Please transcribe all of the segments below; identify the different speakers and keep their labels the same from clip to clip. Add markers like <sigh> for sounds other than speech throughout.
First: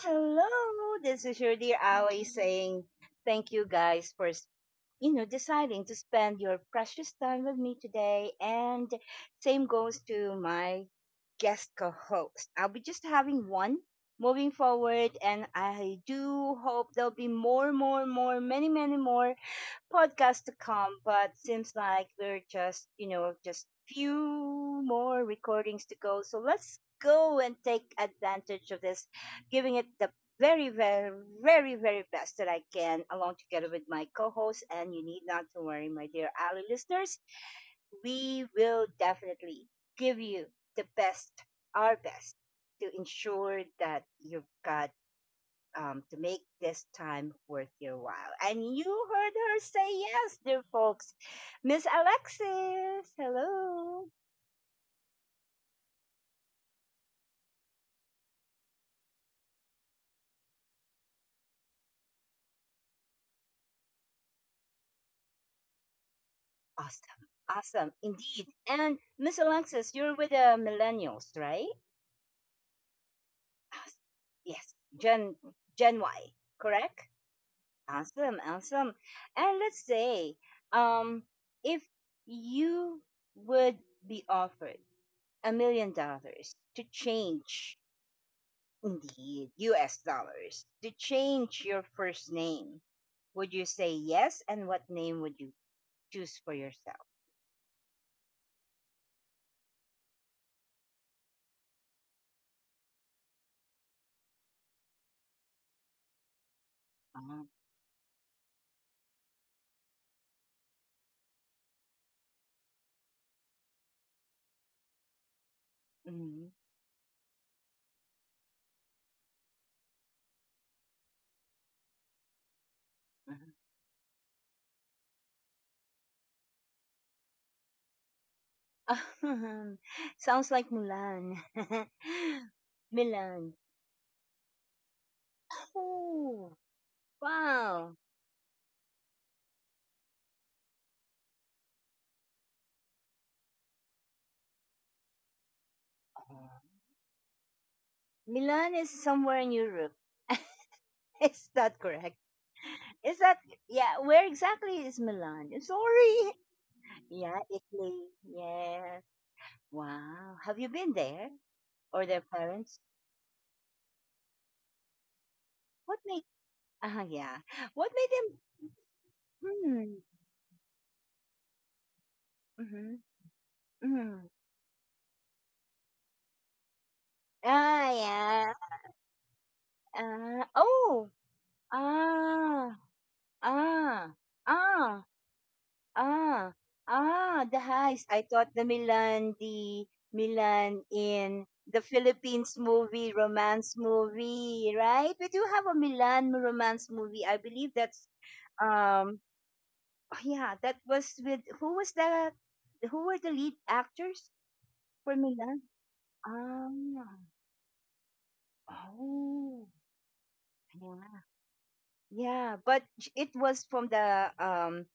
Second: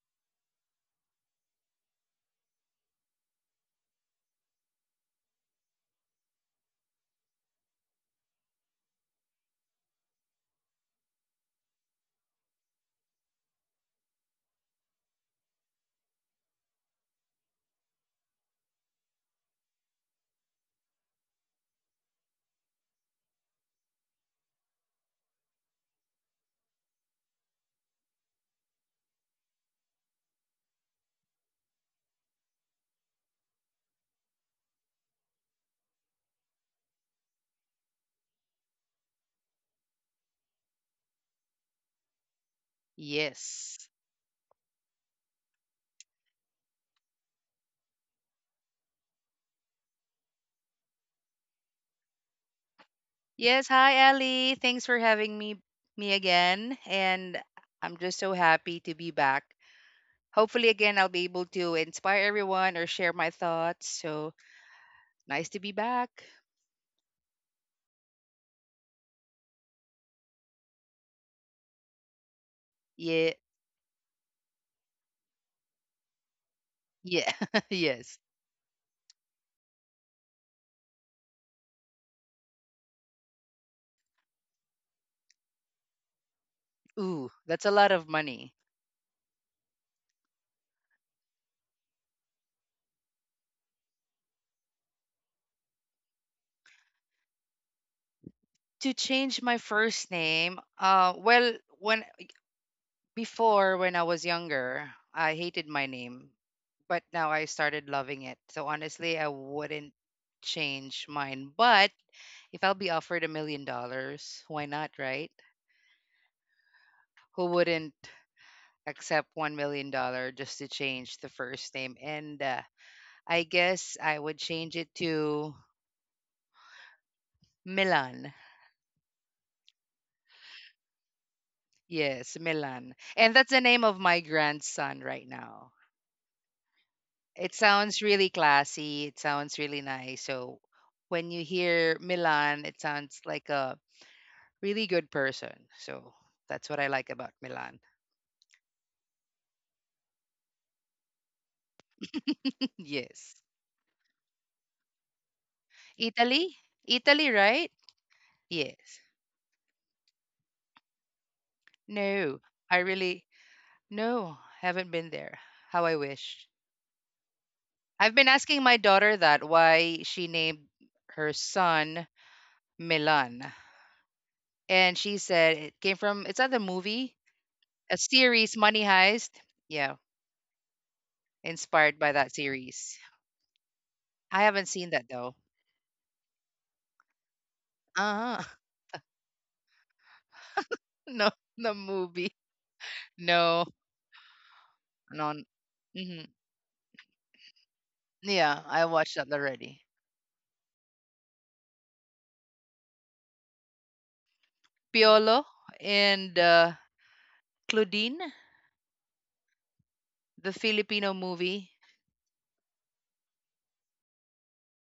Speaker 1: Hello. This is your dear Aoi saying thank you guys for deciding to spend your precious time with me today. And same goes to my guest co host. I'll be just having one moving forward. And I do hope there'll be more, many, many more podcast to come, but seems like we're just few more recordings to go. So let's go and take advantage of this, giving it the very, very, very, very best that I can, along together with my co host. And you need not to worry, my dear Ali listeners, we will definitely give you the best, our best, to ensure
Speaker 2: Yes.
Speaker 1: that you've got to make this time worth your while. And you heard her say yes, dear folks. Miss Alexis,
Speaker 2: Yes, hi
Speaker 1: hello.
Speaker 2: Ali. Thanks for having me again and I'm just so happy to be back. Hopefully again I'll be able to inspire everyone or share my thoughts. So, nice to be back.
Speaker 1: Awesome. Awesome. Indeed. And Miss Alexis, you're with the millennials, right?
Speaker 2: Yeah.
Speaker 1: Awesome. Yes. Gen Y, correct?
Speaker 2: Yeah. <laughs> yes.
Speaker 1: Awesome. Awesome. And let's say, um, if you would be offered $1 million to
Speaker 2: Ooh, that's a
Speaker 1: change.
Speaker 2: lot of money.
Speaker 1: Indeed, US dollars to change your first name. Would you say yes? And what name would you choose for yourself?
Speaker 2: To change my first name, well, when before when I was younger, I hated my name, but now I
Speaker 1: Uh-huh.
Speaker 2: started loving it. So honestly, I wouldn't change mine. But if I'll be offered $1 million, why not, right?
Speaker 1: Mhm.
Speaker 2: Who wouldn't accept $1 million just to change the first name? And I guess I would change it to Milan.
Speaker 1: Uh-huh. <laughs> Sounds like Mulan. <laughs>
Speaker 2: Yes, Milan. And that's
Speaker 1: Milan.
Speaker 2: the name of my grandson right now.
Speaker 1: Oh,
Speaker 2: It
Speaker 1: wow.
Speaker 2: sounds really classy. It sounds really nice. So when you hear Milan, it sounds like a really good person. So
Speaker 1: Uh,
Speaker 2: that's what I like about Milan.
Speaker 1: Milan is somewhere in Europe. <laughs> Is that correct?
Speaker 2: <laughs>
Speaker 1: Is
Speaker 2: yes.
Speaker 1: that, yeah, where exactly is Milan? Sorry. <laughs>
Speaker 2: Italy? Italy,
Speaker 1: Yeah,
Speaker 2: right?
Speaker 1: Italy.
Speaker 2: Yes.
Speaker 1: Yes. Wow. Have you been there? Or their
Speaker 2: No, I
Speaker 1: parents?
Speaker 2: really no, haven't been there. How I
Speaker 1: What made
Speaker 2: wish.
Speaker 1: yeah. What made
Speaker 2: I've been
Speaker 1: them?
Speaker 2: asking my daughter that why
Speaker 1: Hmm.
Speaker 2: she named her son
Speaker 1: Mm-hmm,
Speaker 2: Milan.
Speaker 1: mm-hmm.
Speaker 2: And she said it came from it's not the movie,
Speaker 1: Ah,
Speaker 2: a
Speaker 1: yeah.
Speaker 2: series, Money Heist. Yeah,
Speaker 1: Oh,
Speaker 2: inspired by that
Speaker 1: ah
Speaker 2: series.
Speaker 1: ah
Speaker 2: I haven't seen that
Speaker 1: ah
Speaker 2: though.
Speaker 1: ah the heist. I
Speaker 2: Uh-huh.
Speaker 1: thought
Speaker 2: <laughs>
Speaker 1: the Milan
Speaker 2: No,
Speaker 1: in
Speaker 2: the
Speaker 1: the
Speaker 2: movie.
Speaker 1: Philippines movie,
Speaker 2: No,
Speaker 1: romance movie, right? We
Speaker 2: no.
Speaker 1: do have a
Speaker 2: hmm
Speaker 1: Milan romance movie. I believe that's,
Speaker 2: Yeah, I watched
Speaker 1: um
Speaker 2: that already.
Speaker 1: oh, yeah, that was with, who were the lead actors? For
Speaker 2: Piolo
Speaker 1: Milan?
Speaker 2: and
Speaker 1: Ah.
Speaker 2: Claudine,
Speaker 1: Oh.
Speaker 2: the Filipino
Speaker 1: Yeah.
Speaker 2: movie.
Speaker 1: Yeah, but it was from the,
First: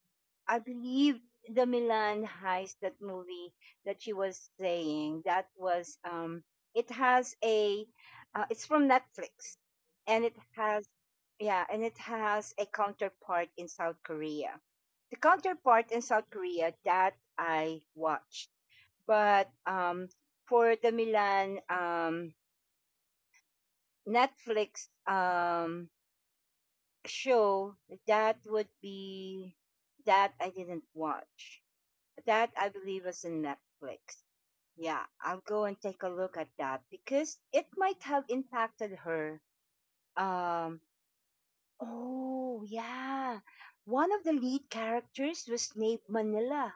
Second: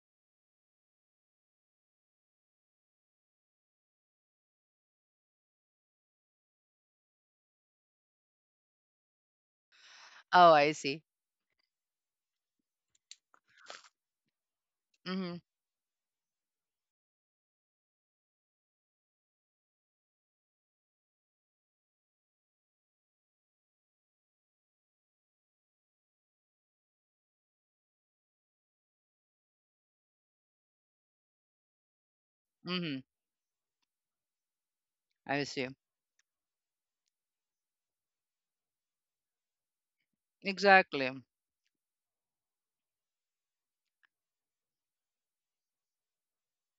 Speaker 1: I believe the Milan heist, that movie that she was saying. That was, it has a, it's from Netflix, and it
Speaker 2: Oh, I
Speaker 1: has,
Speaker 2: see.
Speaker 1: yeah, and it has a counterpart in South Korea. The
Speaker 2: Mhm,
Speaker 1: counterpart in South Korea that I watched, but for the Milan, Netflix, show, that would be that I didn't watch. That I
Speaker 2: mhm.
Speaker 1: believe was in Netflix. Yeah,
Speaker 2: I
Speaker 1: I'll go
Speaker 2: see.
Speaker 1: and take a look at that because it might have impacted her. Um,
Speaker 2: Exactly. M
Speaker 1: oh, yeah. One of the lead characters was named Manila.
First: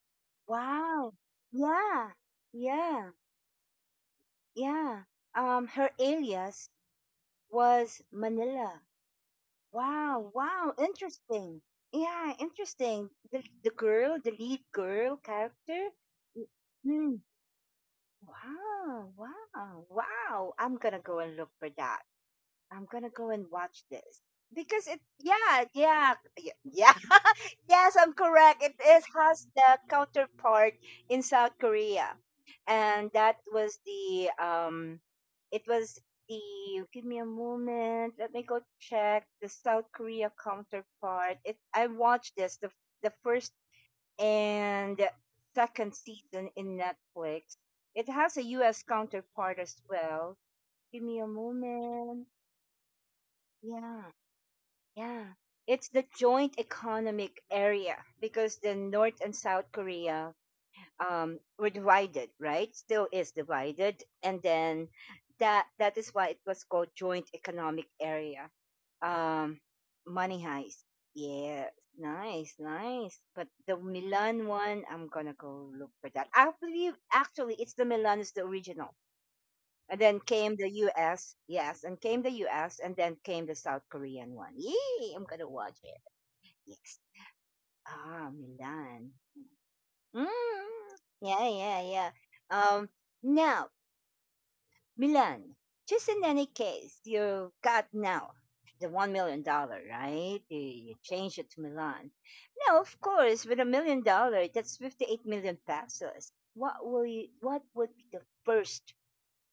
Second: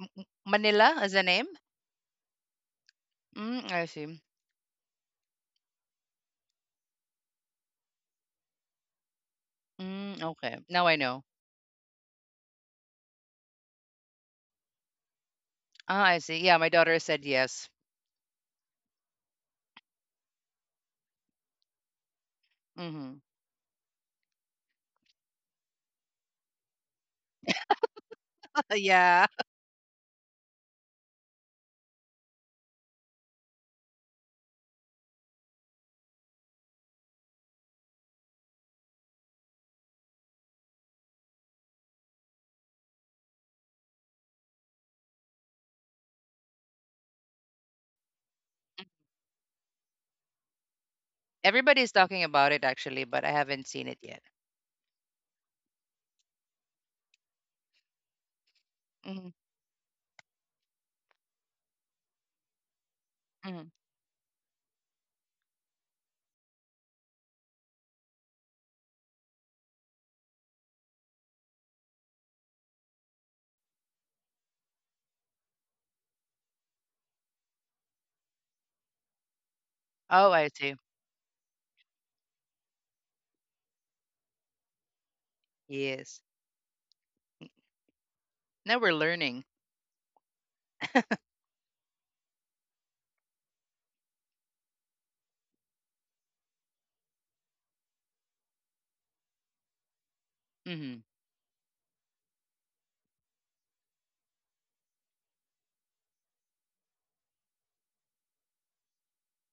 Speaker 2: m Manila as
Speaker 1: Wow.
Speaker 2: a name?
Speaker 1: Yeah, yeah,
Speaker 2: Mm, I see.
Speaker 1: yeah. Her alias was Manila.
Speaker 2: Mm,
Speaker 1: Wow,
Speaker 2: okay.
Speaker 1: wow,
Speaker 2: Now I know.
Speaker 1: interesting. Yeah, interesting. The girl, the lead girl character.
Speaker 2: Ah, I see.
Speaker 1: Mm,
Speaker 2: Yeah, my daughter
Speaker 1: mm.
Speaker 2: said yes.
Speaker 1: Wow, wow, wow. I'm gonna go and look for that. I'm gonna
Speaker 2: Mhm.
Speaker 1: go and watch this because it. Yeah, yeah, yeah, yeah. Yes, I'm
Speaker 2: <laughs>
Speaker 1: correct. It is
Speaker 2: yeah.
Speaker 1: has the counterpart in South Korea, and that was the, it was the. Give me a moment. Let me go check the South Korea counterpart. It I watched this, the first and second season in Netflix. It has a U.S. counterpart as well. Give me a
Speaker 2: Everybody's talking
Speaker 1: moment.
Speaker 2: about it actually, but I haven't seen it
Speaker 1: Yeah.
Speaker 2: yet.
Speaker 1: Yeah. It's the joint economic area because the North
Speaker 2: Mhm,
Speaker 1: and South Korea, were divided, right? Still is
Speaker 2: mhm.
Speaker 1: divided. And then that is why it was called joint economic area. Um, money heist. Yeah, nice, nice. But the Milan one, I'm gonna go look for that. I believe actually it's the Milan is the original. And then
Speaker 2: Oh, I
Speaker 1: came the
Speaker 2: see.
Speaker 1: US, yes, and came the US, and then came the South Korean one. Yay, I'm gonna watch it.
Speaker 2: Yes.
Speaker 1: Yes. Ah,
Speaker 2: Now we're
Speaker 1: Milan.
Speaker 2: learning.
Speaker 1: Mm, yeah, yeah, yeah. Um, now, Milan, just in any case, you got now the $1 million, right? You
Speaker 2: Mhm.
Speaker 1: changed it to Milan. Now, of course, with $1 million, that's 58 million pesos. What will you? What would be the first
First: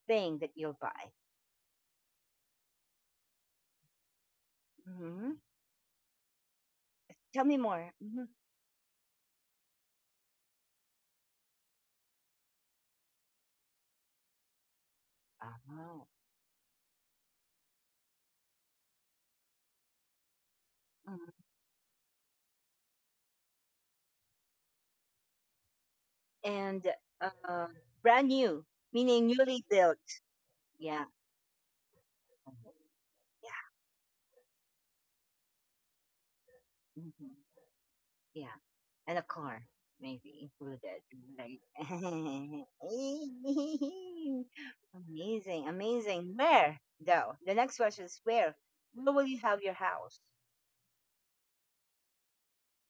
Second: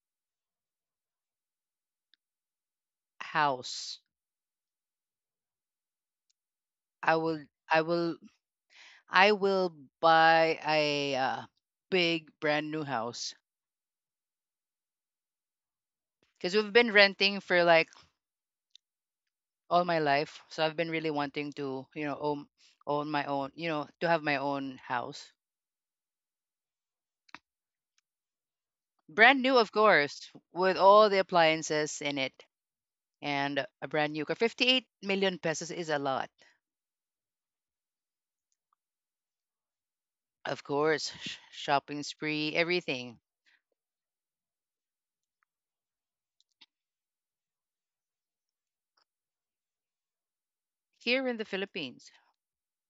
Speaker 1: thing that you'll buy?
Speaker 2: House.
Speaker 1: Hmm.
Speaker 2: I
Speaker 1: Tell
Speaker 2: will.
Speaker 1: me
Speaker 2: I
Speaker 1: more.
Speaker 2: will.
Speaker 1: Hmm.
Speaker 2: I will buy a big brand new house
Speaker 1: Oh.
Speaker 2: because we've been renting for like all my life. So I've been really
Speaker 1: Mhm.
Speaker 2: wanting to, you know, own own my own, you know, to have my own house.
Speaker 1: And uh, brand new, meaning
Speaker 2: Brand new,
Speaker 1: newly
Speaker 2: of
Speaker 1: built.
Speaker 2: course, with
Speaker 1: Yeah.
Speaker 2: all the appliances in it and
Speaker 1: Yeah.
Speaker 2: a brand new car. 58 million pesos is a lot.
Speaker 1: Hmm. Yeah. And a car, maybe
Speaker 2: Of
Speaker 1: included.
Speaker 2: course, sh-
Speaker 1: Like,
Speaker 2: shopping spree, everything.
Speaker 1: <laughs> amazing, amazing. Where, though? The next question is where? Where will you have your house?
Speaker 2: Here in the Philippines.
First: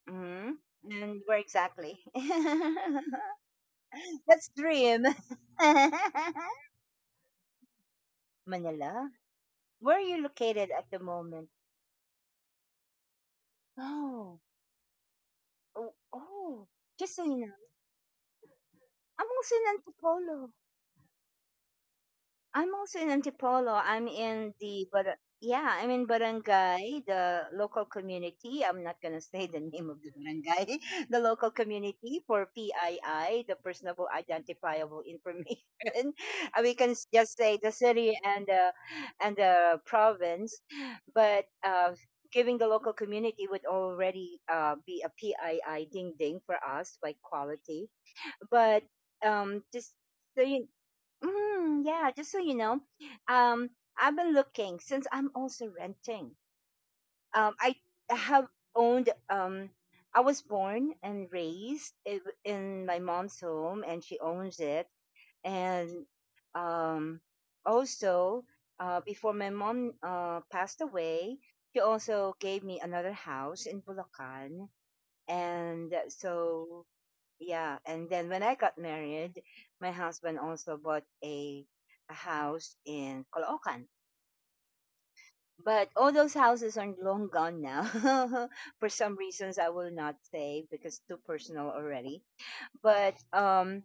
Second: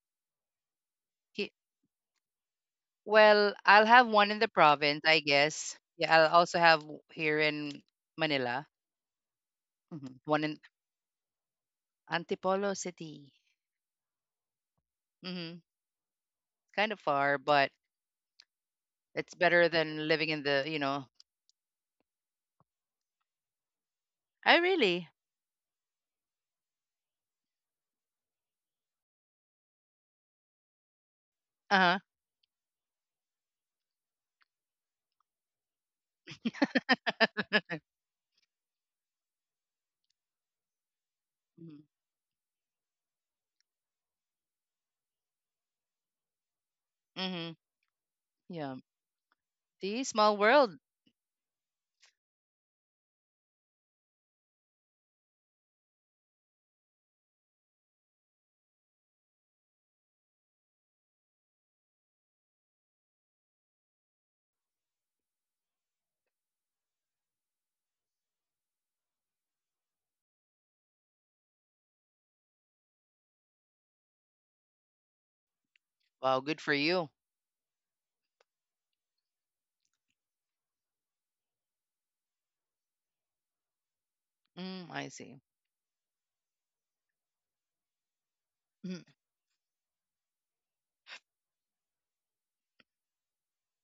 Speaker 1: Hmm. And where
Speaker 2: He-
Speaker 1: exactly? <laughs>
Speaker 2: well, I'll have one in the
Speaker 1: Let's
Speaker 2: province,
Speaker 1: dream.
Speaker 2: I guess. Yeah, I'll also
Speaker 1: <laughs>
Speaker 2: have w- here in Manila.
Speaker 1: Manila? Where are
Speaker 2: Mhm.
Speaker 1: you
Speaker 2: One in
Speaker 1: located at the moment?
Speaker 2: Antipolo City.
Speaker 1: Oh,
Speaker 2: hmm
Speaker 1: oh, oh.
Speaker 2: Kind of
Speaker 1: Just so you
Speaker 2: far,
Speaker 1: know,
Speaker 2: but
Speaker 1: I'm
Speaker 2: it's
Speaker 1: also
Speaker 2: better
Speaker 1: in
Speaker 2: than living in
Speaker 1: Antipolo.
Speaker 2: the, you know.
Speaker 1: I'm also in Antipolo. I'm in
Speaker 2: I
Speaker 1: the But
Speaker 2: really.
Speaker 1: yeah, I'm in Barangay, the local community. I'm not gonna say the name of the barangay, <laughs> the local
Speaker 2: Uh-huh.
Speaker 1: community for PII, the personable identifiable information. <laughs> We can just say the city and the province, but
Speaker 2: Mhm.
Speaker 1: giving the local community would already, be a PII ding ding for us, like
Speaker 2: Mhm.
Speaker 1: quality.
Speaker 2: Yeah.
Speaker 1: But um, just
Speaker 2: See, small
Speaker 1: so you,
Speaker 2: world.
Speaker 1: Mm, yeah, just so you know, um, I've been looking since I'm also renting. I have owned, I was born and raised in my mom's home, and she owns it. And um, also, before my mom, passed away, she also gave me another house in Bulacan. And
Speaker 2: Wow, good for
Speaker 1: so
Speaker 2: you.
Speaker 1: yeah, and then when I got married, my husband also bought a house in Caloocan.
Speaker 2: Mm, I see.
Speaker 1: But all those houses are long gone now. <laughs> For
Speaker 2: Mm.
Speaker 1: some reasons I will not say because too personal already. But um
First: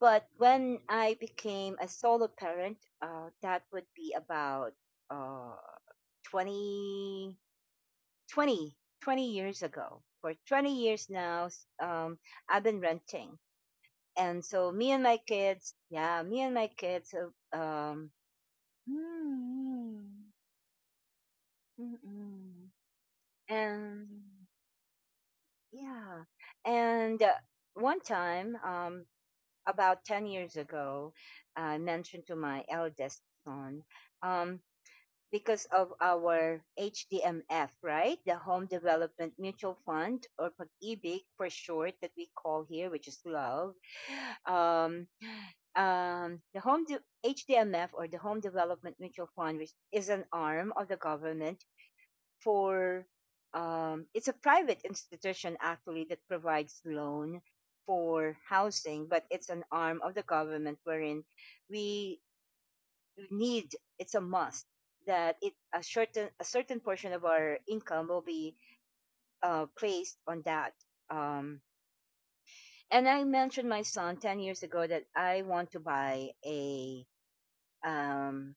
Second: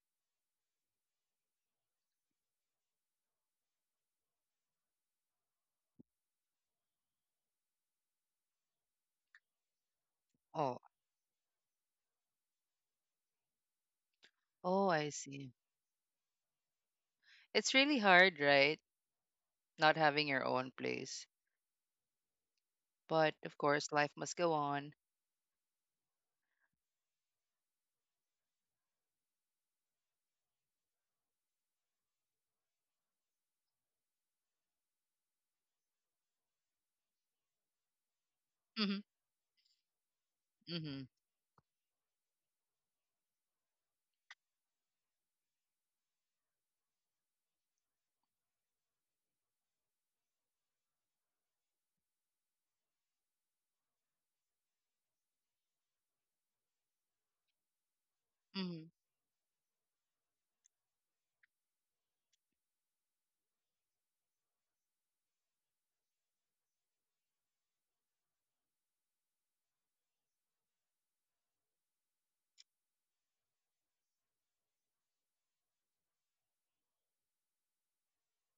Speaker 1: but when I became a solo parent, that would be about uh 20, 20, 20 years ago. For 20
Speaker 2: Oh,
Speaker 1: years now, I've been renting. And so
Speaker 2: oh,
Speaker 1: me and
Speaker 2: I
Speaker 1: my
Speaker 2: see.
Speaker 1: kids, yeah, me and my kids,
Speaker 2: It's really hard, right? Not having
Speaker 1: Mm,
Speaker 2: your own place.
Speaker 1: Mm-mm.
Speaker 2: But of course, life must
Speaker 1: And
Speaker 2: go on.
Speaker 1: yeah, and one time, about 10 years ago, I mentioned to my eldest son, um, because of our HDMF, right? The Home
Speaker 2: Mhm.
Speaker 1: Development Mutual Fund, or
Speaker 2: Mhm.
Speaker 1: pag-ibig for short, that we call here, which is love. Um, the HDMF or the Home Development Mutual Fund, which is an arm of the government, for it's a private institution actually that provides loan for
Speaker 2: Mhm.
Speaker 1: housing, but it's an arm of the government wherein we need it's a must that it a certain portion of our income will be, placed on that. Um, and I mentioned my son 10 years ago that I want to buy a, um,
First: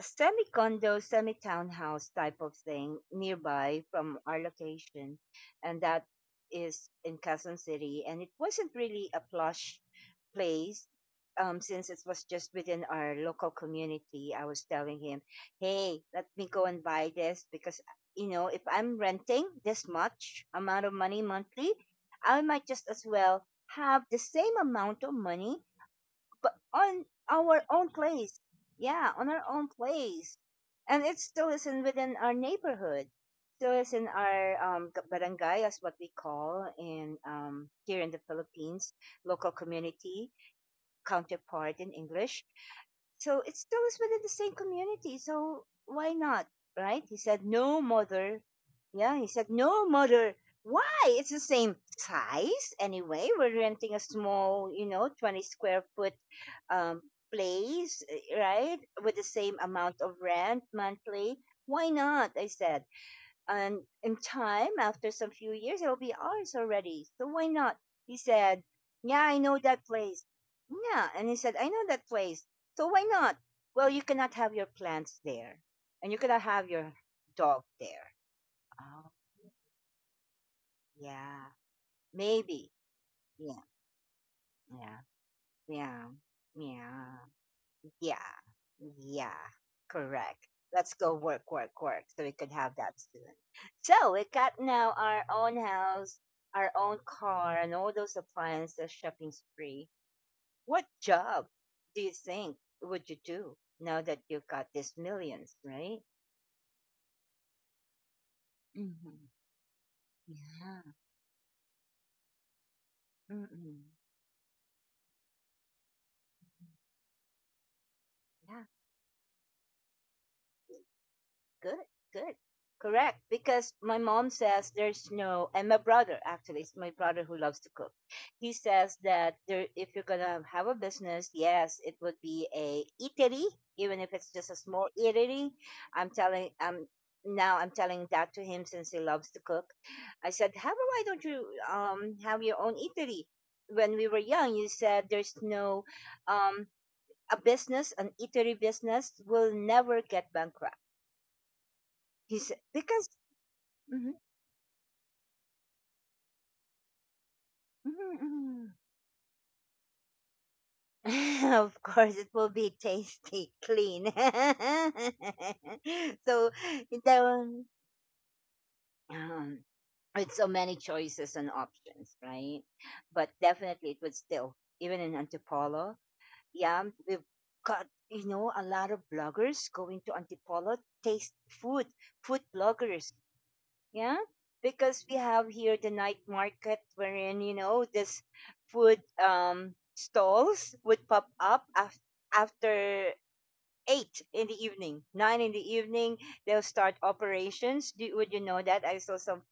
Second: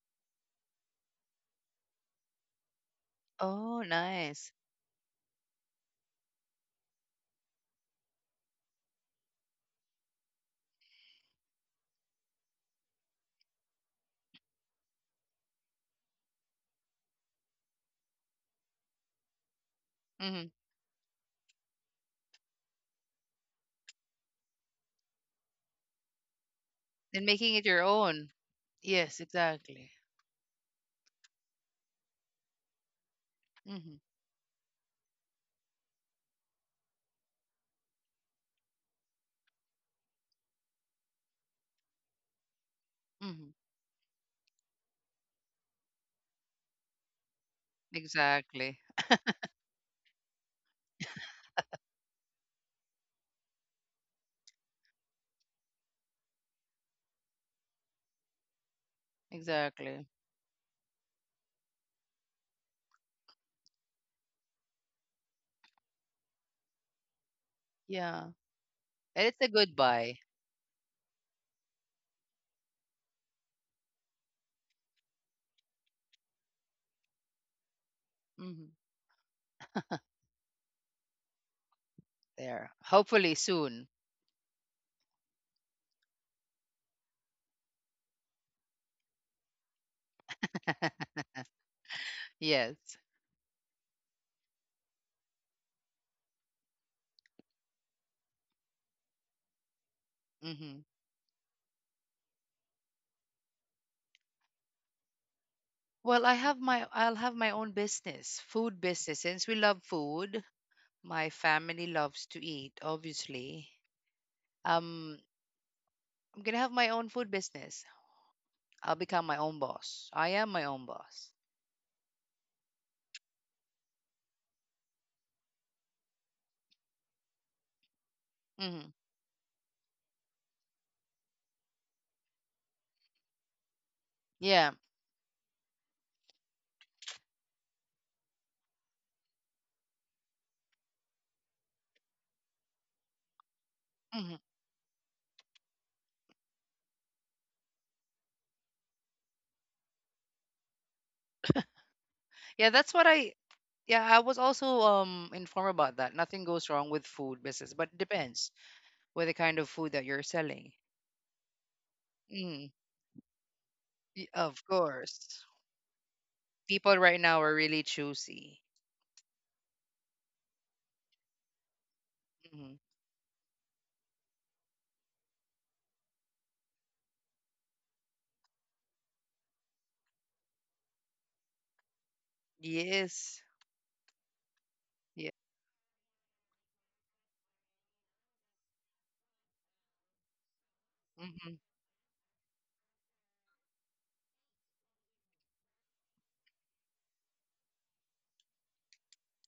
Speaker 1: semi condo, semi townhouse type of thing
Speaker 2: Oh,
Speaker 1: nearby from our
Speaker 2: nice.
Speaker 1: location, and that is in Quezon City. And it wasn't really a plush place, since it was just within our local community. I was telling him, "Hey, let me go and buy this because, if I'm renting this much
Speaker 2: Mhm.
Speaker 1: amount of money monthly, I might just as well." Have the same amount of money but on
Speaker 2: And making it
Speaker 1: our
Speaker 2: your
Speaker 1: own
Speaker 2: own.
Speaker 1: place. Yeah,
Speaker 2: Yes,
Speaker 1: on our own
Speaker 2: exactly.
Speaker 1: place. And it still isn't within our neighborhood. Still is
Speaker 2: Mhm.
Speaker 1: in our, barangay, as what we call in, here in the Philippines, local community counterpart in English. So
Speaker 2: Mhm.
Speaker 1: it's still within the same community. So why not? Right? He said, no, mother.
Speaker 2: Exactly.
Speaker 1: Yeah, he said, no, mother. Why? It's the same size anyway. We're renting a small, 20 square foot, um, place, eh, right? With the same amount
Speaker 2: Exactly.
Speaker 1: of rent monthly. Why not? I said and in time, after some few years, it'll be ours already. So why not? He
Speaker 2: Yeah.
Speaker 1: said, yeah,
Speaker 2: And
Speaker 1: I
Speaker 2: it's a
Speaker 1: know
Speaker 2: good
Speaker 1: that
Speaker 2: buy.
Speaker 1: place. Yeah. And he said, I know that place. So why not? Well, you cannot have your plants there and you cannot have your dog there.
Speaker 2: Mhm.
Speaker 1: Oh, yeah. Maybe.
Speaker 2: There. Hopefully
Speaker 1: Yeah.
Speaker 2: soon.
Speaker 1: Yeah. Yeah. Yeah. Yeah. Yeah. Correct. Let's
Speaker 2: <laughs>
Speaker 1: go work, work, work so we could have that
Speaker 2: Yes.
Speaker 1: soon. So we got now our own house, our own car, and all those appliances shopping spree. What
Speaker 2: hmm
Speaker 1: job do you think would you do now that you have got these millions, right?
Speaker 2: Well, I have my I'll have my own business, food
Speaker 1: Mm-hmm.
Speaker 2: business. Since we love food,
Speaker 1: Yeah.
Speaker 2: my family loves to eat, obviously.
Speaker 1: Mm-mm.
Speaker 2: Um, I'm gonna have my own food business.
Speaker 1: Yeah.
Speaker 2: I'll become my own boss. I am my own boss.
Speaker 1: Good, good. Correct. Because my mom says there's no, and my brother actually, it's my brother who loves to cook. He says
Speaker 2: hmm
Speaker 1: that there, if you're gonna have a business, yes, it would be a eatery, even if it's just a
Speaker 2: Yeah.
Speaker 1: small eatery. I'm telling, um, Now I'm telling that to him since he loves to cook. I said, how why don't you, have your own eatery? When we were
Speaker 2: hmm
Speaker 1: young, you said there's no, um, a business, an eatery business will never get bankrupt. He said
Speaker 2: Yeah, that's what
Speaker 1: because.
Speaker 2: I yeah,
Speaker 1: Mhm,
Speaker 2: I was also informed about that. Nothing goes wrong with food business, but it
Speaker 1: mhm,
Speaker 2: depends
Speaker 1: mhm.
Speaker 2: with the kind of food that you're selling.
Speaker 1: <laughs> of course, it will be
Speaker 2: Mm,
Speaker 1: tasty, clean. <laughs>
Speaker 2: y- of course.
Speaker 1: so
Speaker 2: People right now are
Speaker 1: the
Speaker 2: really choosy.
Speaker 1: um, with so many choices and options, right?
Speaker 2: hmm
Speaker 1: But definitely, it would still even in Antipolo. Yeah, we've got, a lot of bloggers going to Antipolo taste food, food bloggers,
Speaker 2: Yes.
Speaker 1: yeah, because we
Speaker 2: Yeah.
Speaker 1: have here the night market wherein, this food, stalls would pop
Speaker 2: hmm
Speaker 1: up, after eight in the evening, nine in the evening, they'll start operations. Would you know that I saw some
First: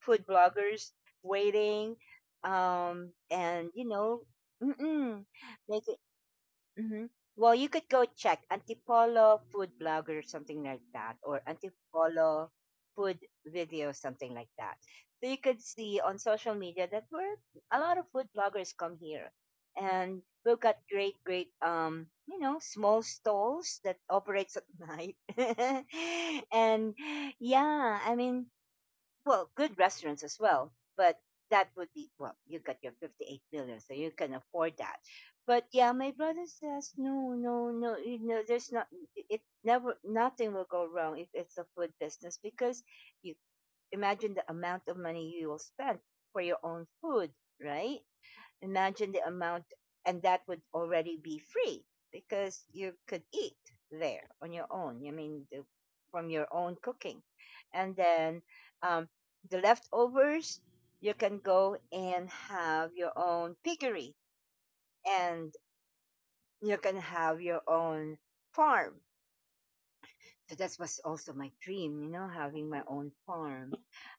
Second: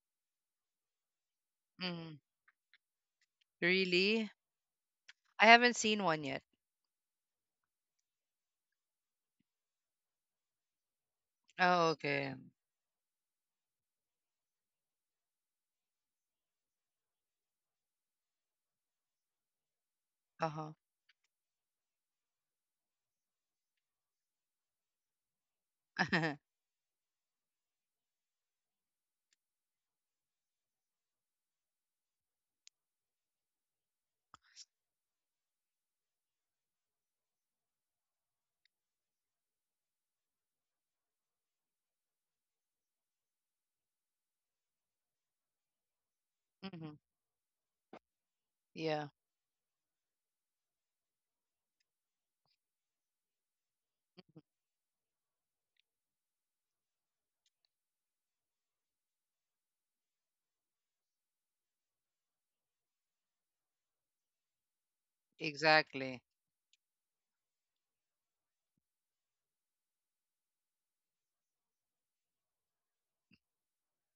Speaker 1: food bloggers waiting,
Speaker 2: hmm
Speaker 1: and,
Speaker 2: Really?
Speaker 1: mm-mm,
Speaker 2: I haven't
Speaker 1: make.
Speaker 2: seen one yet.
Speaker 1: Mm-hmm. Well, you could go check Antipolo food blogger, something like that, or
Speaker 2: Oh, okay.
Speaker 1: Antipolo food video, something like that. So you could see on social media that we're a lot of food bloggers come here, and we've
Speaker 2: Uh-huh.
Speaker 1: got great, small stalls that operates at <laughs> night, <laughs>
Speaker 2: <laughs>
Speaker 1: and yeah, I mean, well, good restaurants as well, but that would be well, you got your 58 million, so you can afford that. But yeah, my brother says no, no, no. You know, there's not. It never, nothing will go wrong if it's a food business because you imagine the amount of money you will spend for your own
Speaker 2: hmm
Speaker 1: food, right?
Speaker 2: Yeah,
Speaker 1: Imagine the amount, and that would already be free because you could eat there on your own. I mean, the, from your own cooking. And then um, the leftovers, you can go and have your own piggery and
Speaker 2: exactly.
Speaker 1: you can have your own farm. So that was also my dream, you know, having my own farm.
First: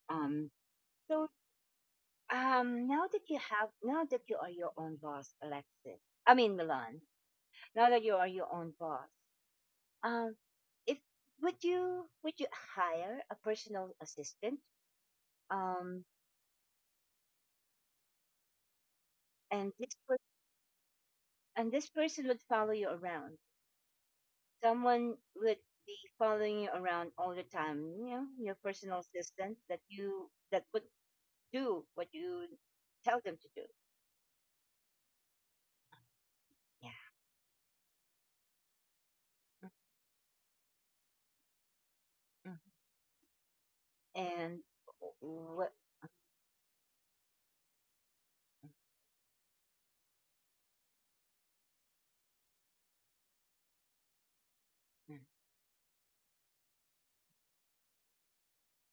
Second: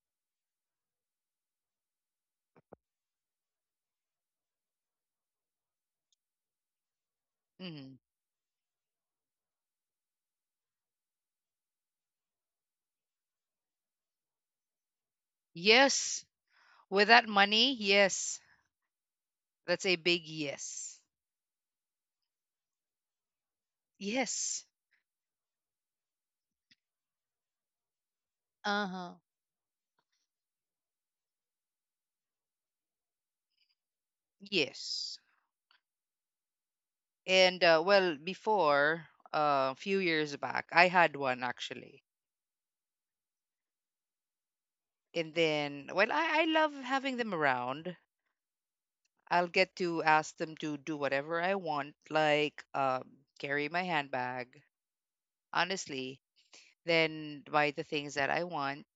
Speaker 1: Um, so Now that you have, now that you are your own boss, Alexis, I mean, Milan, now
Speaker 2: hmm
Speaker 1: that you are your own boss, um, if would you hire a personal assistant, um,
Speaker 2: Yes. With that money, yes.
Speaker 1: and
Speaker 2: That's a
Speaker 1: this per-
Speaker 2: big yes.
Speaker 1: and this person would follow you around?
Speaker 2: Yes.
Speaker 1: Someone would be following you around all the time. You know, your personal
Speaker 2: Uh-huh.
Speaker 1: assistant that would do what you tell them to do.
Speaker 2: Yes.
Speaker 1: Yeah.
Speaker 2: And well, before, a few years back, I had one actually.
Speaker 1: Mm. And
Speaker 2: And
Speaker 1: what?
Speaker 2: then, well, I love having them around. I'll get to ask them to do whatever I want, like carry my handbag, honestly, then buy the things that I want.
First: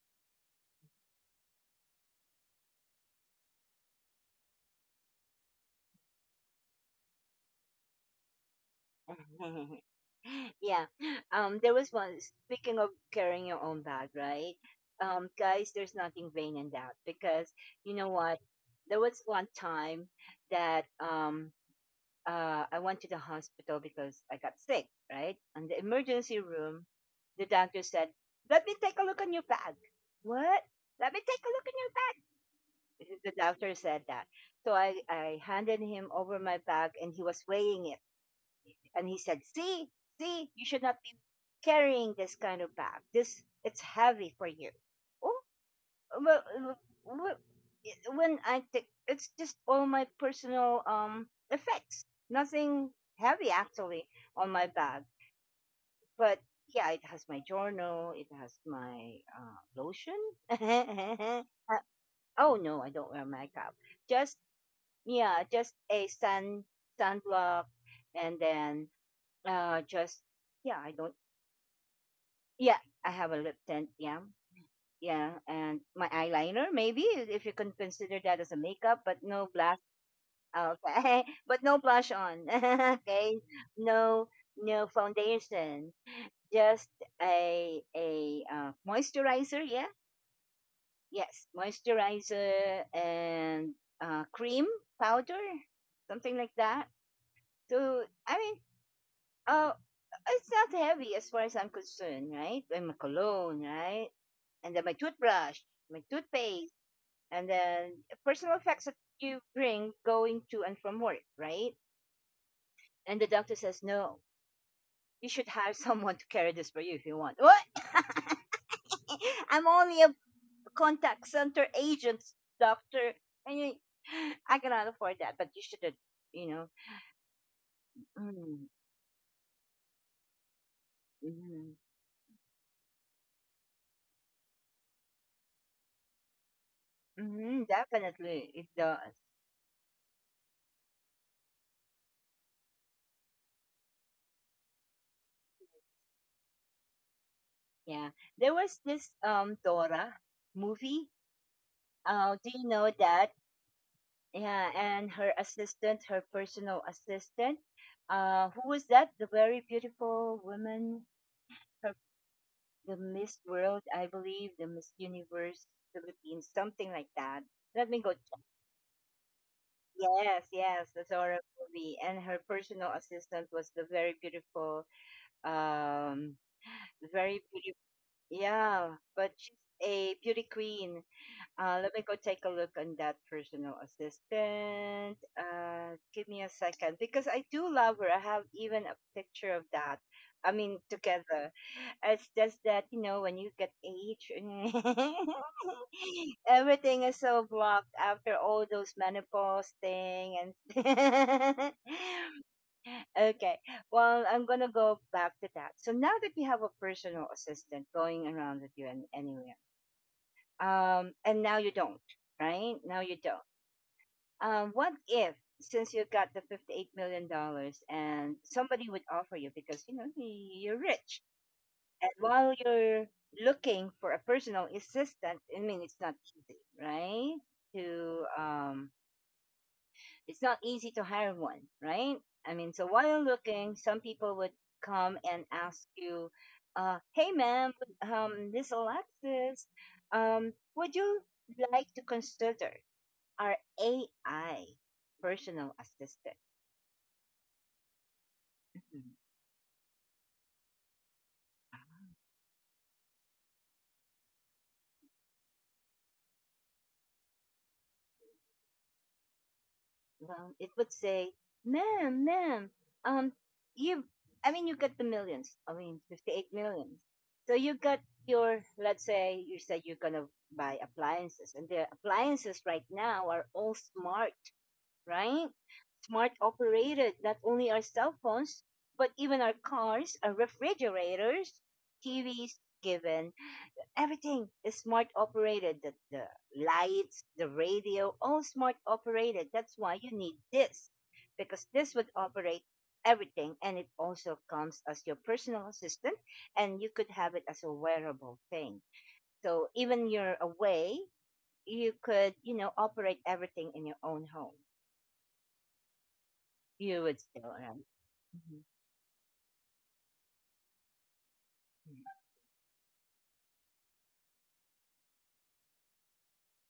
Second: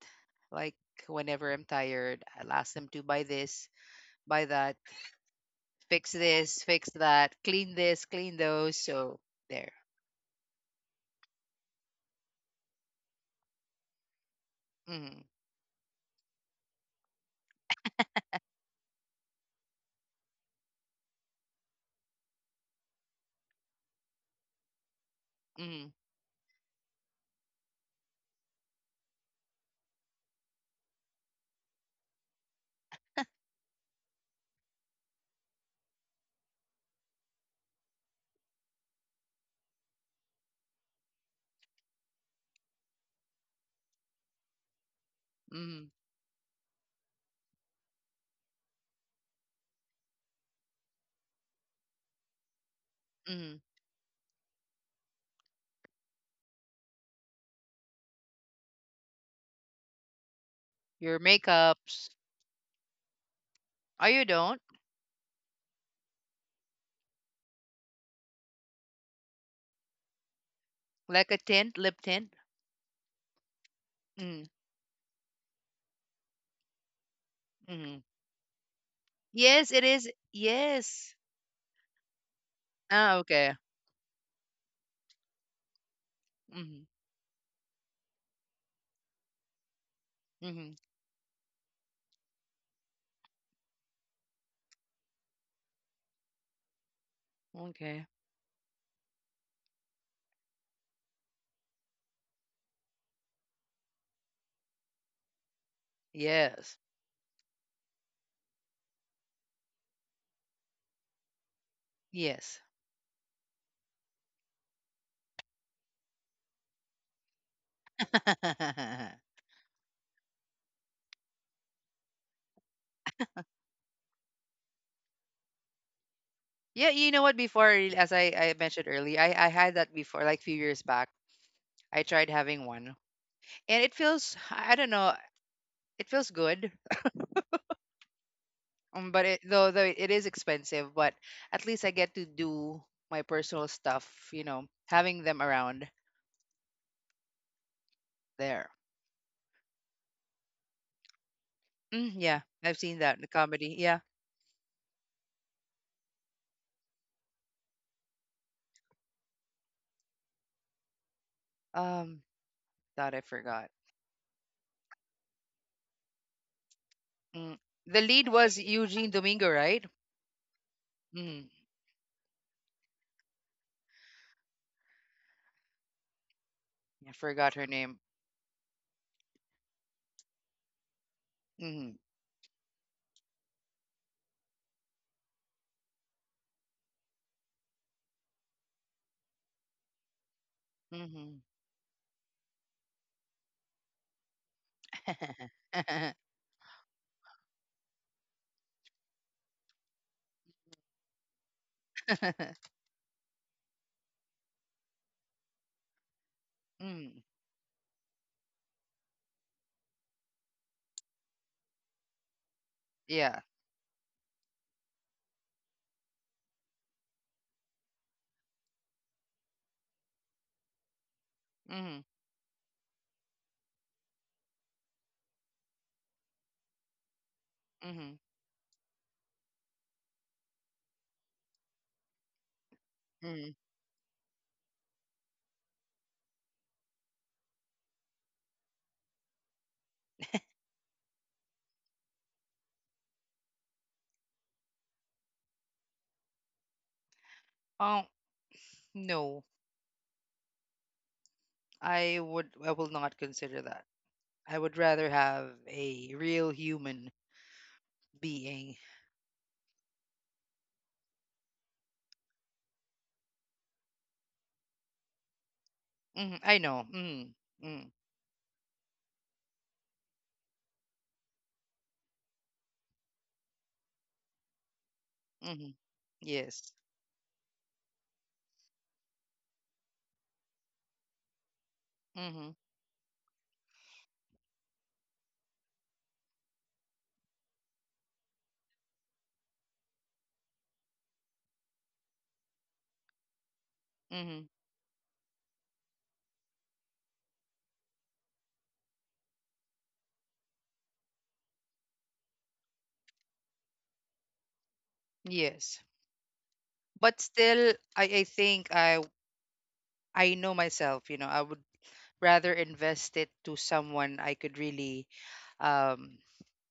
Speaker 2: Like whenever I'm tired, I'll ask them to buy this, buy that, fix this, fix that, clean this, clean those. So there.
Speaker 1: <laughs> yeah. There was one. Speaking of carrying your own bag, right?
Speaker 2: Mm-hmm,
Speaker 1: Guys, there's nothing vain in that because you know what? There was one time that I went to the hospital because I got sick, right? And the
Speaker 2: mm-hmm,
Speaker 1: emergency room, the doctor said, "Let me take a look on your bag." What? Let me take a look in your bag. <laughs> The doctor said that. So I handed him over my bag and he was weighing it. And he said, see, see, you should not be carrying this kind of bag. This it's heavy for you. Oh,
Speaker 2: mm-hmm,
Speaker 1: well, well, when I think it's just all my personal effects, nothing heavy
Speaker 2: mm-hmm.
Speaker 1: actually on my bag. But yeah, it has my journal, it has my lotion.
Speaker 2: Your
Speaker 1: <laughs> Uh,
Speaker 2: makeups.
Speaker 1: oh no, I don't wear makeup.
Speaker 2: Oh, you
Speaker 1: Just
Speaker 2: don't?
Speaker 1: yeah, just a sunblock, and then just yeah I don't
Speaker 2: Like a tint, lip tint?
Speaker 1: yeah I have a lip tint, yeah,
Speaker 2: Mm,
Speaker 1: yeah, and my eyeliner maybe if you can
Speaker 2: mm-hmm.
Speaker 1: consider that as a makeup, but no
Speaker 2: Yes,
Speaker 1: blush.
Speaker 2: it is. Yes.
Speaker 1: Okay. <laughs> But no blush on. <laughs>
Speaker 2: Ah,
Speaker 1: Okay.
Speaker 2: okay.
Speaker 1: No, no foundation,
Speaker 2: Mm-hmm,
Speaker 1: just a moisturizer, yeah.
Speaker 2: mm-hmm.
Speaker 1: Yes, moisturizer and cream powder, something like that. So
Speaker 2: Okay.
Speaker 1: I mean Uh, it's not heavy as far as I'm concerned, right? And my cologne, right? And then my toothbrush, my toothpaste,
Speaker 2: Yes.
Speaker 1: and then personal effects that you bring going to and from work, right?
Speaker 2: Yes.
Speaker 1: And the doctor says, no, you should hire <laughs> someone to carry this for you if you want. What?
Speaker 2: <laughs>
Speaker 1: <laughs> I'm only a contact center agent, doctor. And you, <gasps> I cannot afford that, but you should, you know.
Speaker 2: Yeah, you know what? Before, I real- as I
Speaker 1: Mm,
Speaker 2: mentioned earlier, I had that before, like few years back.
Speaker 1: mm,
Speaker 2: I tried having one, and it feels I don't know, it feels good.
Speaker 1: mm, definitely, it does.
Speaker 2: But it, though it is expensive, but at least I get to do my personal stuff. You know, having them around
Speaker 1: Yeah, there
Speaker 2: there.
Speaker 1: was this Dora movie.
Speaker 2: Mm, yeah,
Speaker 1: Do you
Speaker 2: I've
Speaker 1: know
Speaker 2: seen that in the
Speaker 1: that?
Speaker 2: comedy. Yeah.
Speaker 1: Yeah, and her assistant, her personal assistant, who was that? The very beautiful woman, her
Speaker 2: Um,
Speaker 1: the
Speaker 2: thought I
Speaker 1: Miss
Speaker 2: forgot.
Speaker 1: World, I believe, the Miss Universe Philippines, something like that.
Speaker 2: Mm.
Speaker 1: Let
Speaker 2: The
Speaker 1: me go
Speaker 2: lead
Speaker 1: check.
Speaker 2: was Eugene Domingo, right?
Speaker 1: Yes, yes, the Dora
Speaker 2: Mm,
Speaker 1: movie, and her personal assistant was the very beautiful, um,
Speaker 2: I
Speaker 1: very
Speaker 2: forgot her
Speaker 1: beautiful.
Speaker 2: name.
Speaker 1: Yeah, but she's a beauty queen.
Speaker 2: Mm-hmm.
Speaker 1: Let me go take a look on that personal assistant. Give me a second because I do love her. I have even a picture of that. I mean,
Speaker 2: Mm-hmm.
Speaker 1: together. It's just that, you know, when you get age, <laughs>
Speaker 2: <laughs>
Speaker 1: everything is so blocked after all those menopause thing and <laughs> okay. Well, I'm gonna go back to that. So now that you have a
Speaker 2: mm,
Speaker 1: personal assistant going around with you and anywhere, and now you don't, right? Now you
Speaker 2: yeah.
Speaker 1: don't. What if, since you got the $58 million dollars and somebody would offer you because, you know, you're rich.
Speaker 2: Mm,
Speaker 1: And while you're looking for a personal assistant, I mean, it's not easy, right?
Speaker 2: mm,
Speaker 1: To, it's not easy to hire one, right? I mean, so while you're
Speaker 2: mm.
Speaker 1: looking, some people would come and ask you, hey, ma'am, this Alexis, would you like to consider our AI personal assistant.
Speaker 2: Um,
Speaker 1: Mhm.
Speaker 2: no, I would. I will not consider that. I would rather have a real human being.
Speaker 1: Well, it would say, ma'am, ma'am, um, you, I mean, you got the millions. I mean, 58
Speaker 2: I know.
Speaker 1: millions.
Speaker 2: Mm,
Speaker 1: So you
Speaker 2: mm,
Speaker 1: got your, let's say you said you're going to buy appliances and the appliances right now are all smart, right?
Speaker 2: mm,
Speaker 1: Smart
Speaker 2: yes.
Speaker 1: operated. Not only our cell phones, but even our cars, our refrigerators,
Speaker 2: Mm-hmm,
Speaker 1: TVs, given everything is smart operated, the lights, the radio, all smart operated. That's why you need this, because this would operate everything and it also
Speaker 2: mm-hmm,
Speaker 1: comes as your personal assistant, and you could have it as a wearable thing, so even you're away you could, you know, operate everything in your own home.
Speaker 2: yes.
Speaker 1: You
Speaker 2: But
Speaker 1: would still
Speaker 2: still, I
Speaker 1: mhm,
Speaker 2: think I know myself. You know, I would
Speaker 1: mhm.
Speaker 2: rather invest it to someone I could really, um,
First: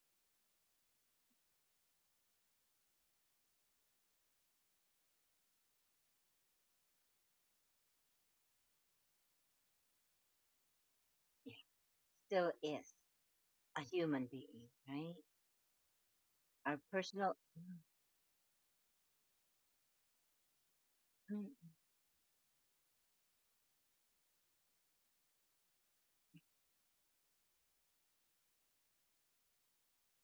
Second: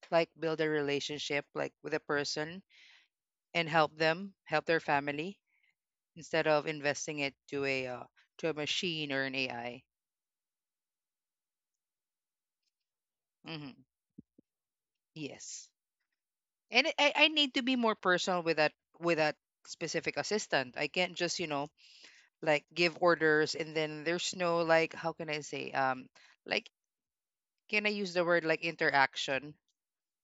Speaker 2: like build a relationship like with a person and help them, help their family instead of investing it to a machine or an AI.
Speaker 1: It still is
Speaker 2: hmm
Speaker 1: a human being, right?
Speaker 2: Yes,
Speaker 1: Our
Speaker 2: and I
Speaker 1: personal.
Speaker 2: need to be
Speaker 1: Mhm,
Speaker 2: more personal with that specific assistant. I can't just you know
Speaker 1: mhm.
Speaker 2: like give orders and then there's no like how can I say like can I use the word like interaction?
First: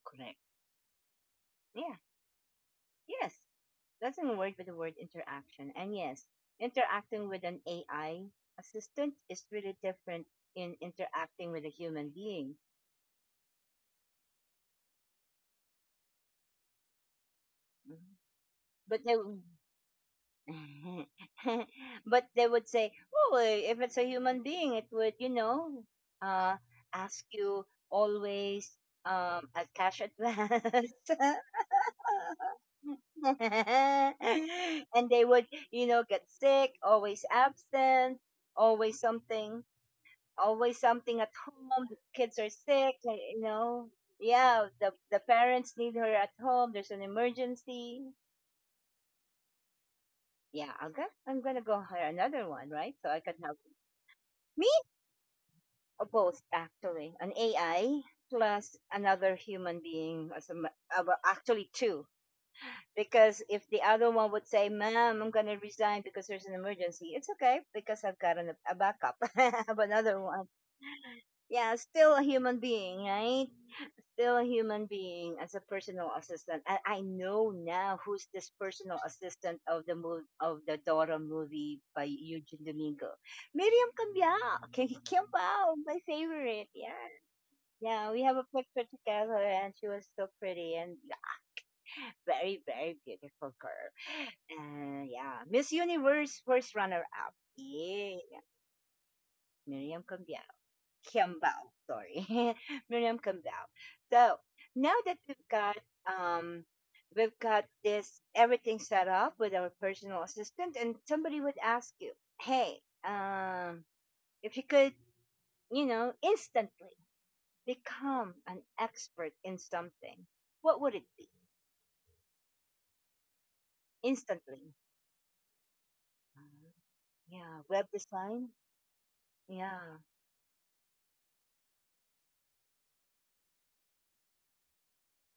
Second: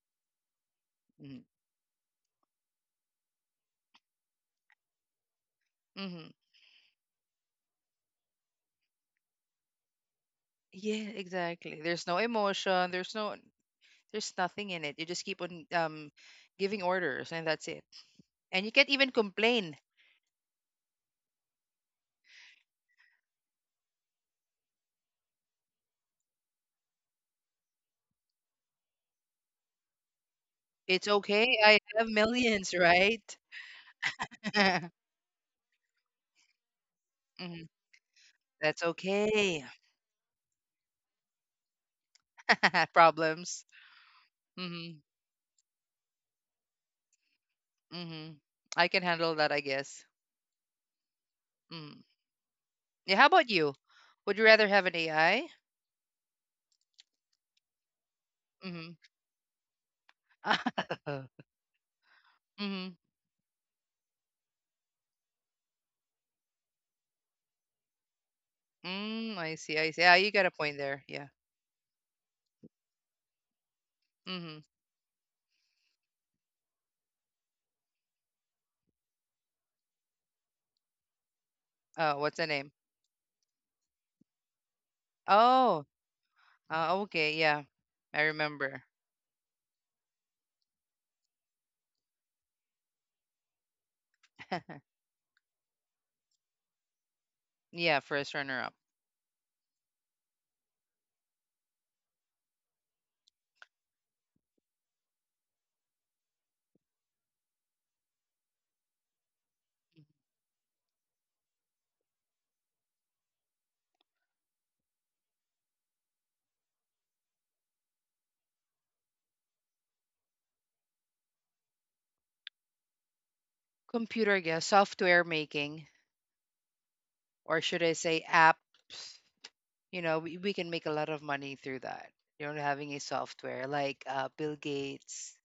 Speaker 1: Correct.
Speaker 2: Mm-hmm.
Speaker 1: Yeah, yes. Doesn't work with the word interaction. And yes,
Speaker 2: Mm-hmm.
Speaker 1: interacting with an AI assistant is really different in
Speaker 2: Yeah,
Speaker 1: interacting with a
Speaker 2: exactly. There's
Speaker 1: human
Speaker 2: no
Speaker 1: being.
Speaker 2: emotion. There's no there's nothing in it. You just keep on giving orders and that's it. And you can't
Speaker 1: But
Speaker 2: even
Speaker 1: they, w-
Speaker 2: complain
Speaker 1: <laughs> but they would say, oh, eh, if it's a human being, it would, you know, uh, ask you always a cash advance.
Speaker 2: it's okay. I have millions, right?
Speaker 1: <laughs> And
Speaker 2: <laughs>
Speaker 1: they would, you know, get sick, always
Speaker 2: Mhm.
Speaker 1: absent,
Speaker 2: That's
Speaker 1: always something.
Speaker 2: okay.
Speaker 1: Always something at home. The kids are
Speaker 2: <laughs>
Speaker 1: sick, like, you
Speaker 2: Problems.
Speaker 1: know. Yeah,
Speaker 2: hmm
Speaker 1: the parents need her at home. There's an emergency.
Speaker 2: hmm I can handle that, I guess.
Speaker 1: Yeah, I'm gonna go
Speaker 2: Mm.
Speaker 1: hire another one, right? So
Speaker 2: Yeah.
Speaker 1: I
Speaker 2: How
Speaker 1: can
Speaker 2: about
Speaker 1: help
Speaker 2: you? Would you rather
Speaker 1: me
Speaker 2: have an AI?
Speaker 1: or both actually, an AI plus
Speaker 2: hmm
Speaker 1: another human being as a ma- well, actually two.
Speaker 2: hmm <laughs>
Speaker 1: Because if the other one would say, "Ma'am, I'm gonna resign because there's an emergency," it's okay because I've got an, a backup
Speaker 2: Mm, I
Speaker 1: <laughs>
Speaker 2: see.
Speaker 1: of
Speaker 2: I see. Ah,
Speaker 1: another
Speaker 2: you got
Speaker 1: one.
Speaker 2: a point there. Yeah.
Speaker 1: Yeah, still a human being, right? Still a
Speaker 2: hmm
Speaker 1: human being as a personal assistant. And I know now who's this personal assistant of the move of the Dora movie by
Speaker 2: Oh, what's the
Speaker 1: Eugene
Speaker 2: name?
Speaker 1: Domingo. Miriam Cambia. <laughs> Kim Pao,
Speaker 2: Oh.
Speaker 1: my favorite. Yeah,
Speaker 2: Okay. Yeah.
Speaker 1: yeah. We
Speaker 2: I
Speaker 1: have a
Speaker 2: remember.
Speaker 1: picture together, and she was so pretty and yeah, very, very beautiful girl.
Speaker 2: <laughs>
Speaker 1: And yeah, Miss Universe first runner-up.
Speaker 2: yeah.
Speaker 1: Yeah,
Speaker 2: First runner up.
Speaker 1: Miriam Cambao. Cambao, sorry, <laughs> Miriam Cambao. So now that um, we've got this everything set up with our personal assistant, and somebody would ask you, "Hey, um, if you could, you know, instantly become an expert in something, what would it be?
Speaker 2: Computer, I guess.
Speaker 1: Instantly."
Speaker 2: Software making,
Speaker 1: Uh, yeah,
Speaker 2: or should
Speaker 1: web
Speaker 2: I say
Speaker 1: design.
Speaker 2: apps? You
Speaker 1: Yeah.
Speaker 2: know we can make a lot of money through that you know having a software like Bill Gates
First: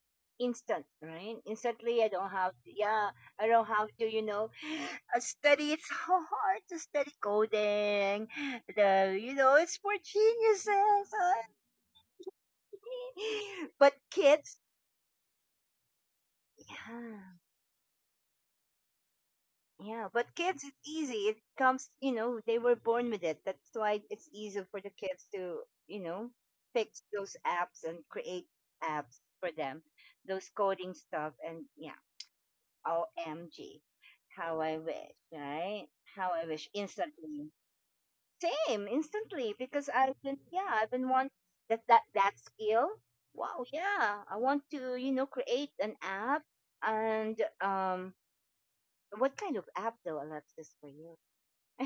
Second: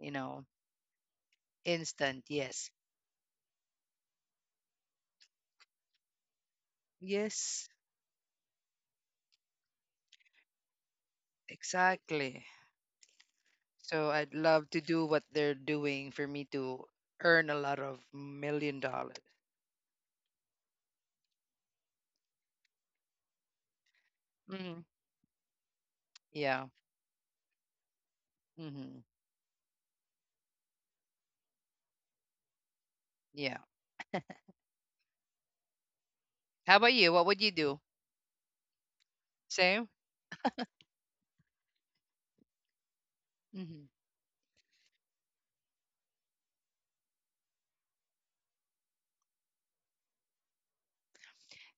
Speaker 2: you know
Speaker 1: Instant, right? Instantly, I
Speaker 2: instant
Speaker 1: don't have
Speaker 2: yes
Speaker 1: to, yeah, I don't have to, you know, <gasps> <sighs> study. It's so hard to study
Speaker 2: yes
Speaker 1: coding. The, you know, it's for geniuses.
Speaker 2: exactly
Speaker 1: Honey. <laughs> But
Speaker 2: so I'd
Speaker 1: kids,
Speaker 2: love to do what they're doing for me to
Speaker 1: yeah,
Speaker 2: earn a lot of million dollars
Speaker 1: yeah, but kids, it's easy. It comes, you know, they were born with it. That's why it's easy for
Speaker 2: hmm
Speaker 1: the kids to, you know,
Speaker 2: yeah
Speaker 1: fix those apps and create
Speaker 2: hmm
Speaker 1: apps for them, those coding stuff. And yeah,
Speaker 2: yeah
Speaker 1: OMG, how I wish, right? How I wish
Speaker 2: how about you what would
Speaker 1: instantly.
Speaker 2: you do
Speaker 1: Same, instantly, because
Speaker 2: same
Speaker 1: I've been, yeah, I've been want that skill. Wow,
Speaker 2: hmm
Speaker 1: yeah, I want to, you know, create an app. And what kind of app though, Alexis, for you?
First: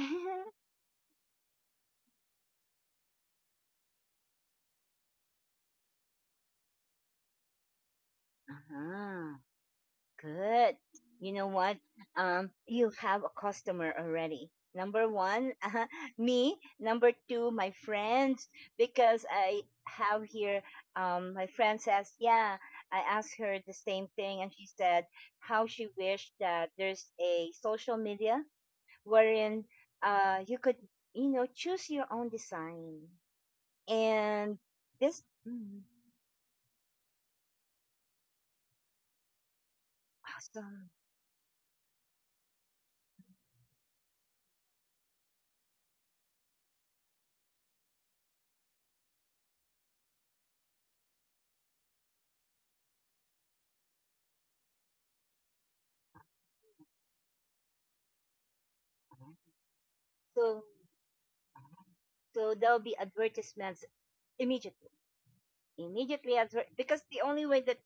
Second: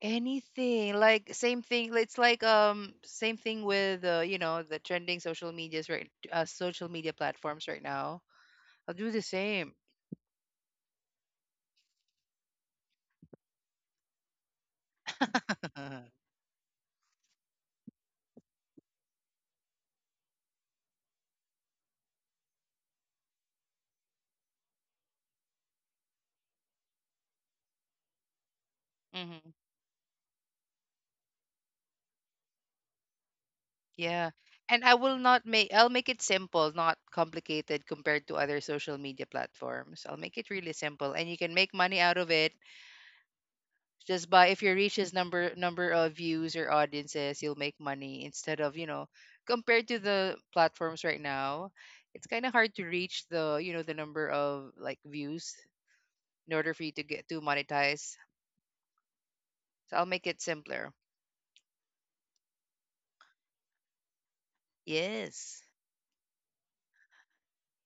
Speaker 2: anything like same thing it's like same thing with you know the trending social medias right social media platforms right now
Speaker 1: <laughs>
Speaker 2: I'll do the
Speaker 1: uh-huh.
Speaker 2: same.
Speaker 1: Good. You know what? You have a customer already. Number one, <laughs>
Speaker 2: <laughs> hmm
Speaker 1: me. Number two, my friends, because I have here. My friend says, yeah. I asked her the same thing, and she said how she wished that there's a social media wherein you could, you know, choose your own design.
Speaker 2: Yeah.
Speaker 1: And
Speaker 2: And I will
Speaker 1: this
Speaker 2: not make,
Speaker 1: mm,
Speaker 2: I'll make it simple, not complicated compared to other social media platforms. I'll make it really
Speaker 1: awesome.
Speaker 2: simple and you can make money out of it just by if you reach this number of views or audiences, you'll make money instead of, you know, compared to the platforms right now, it's kind of hard to reach the, you know, the number of like views in order for you to get to monetize. So I'll make it
Speaker 1: So
Speaker 2: simpler.
Speaker 1: so there'll be advertisements immediately,
Speaker 2: Yes.
Speaker 1: immediately adver- because the only way that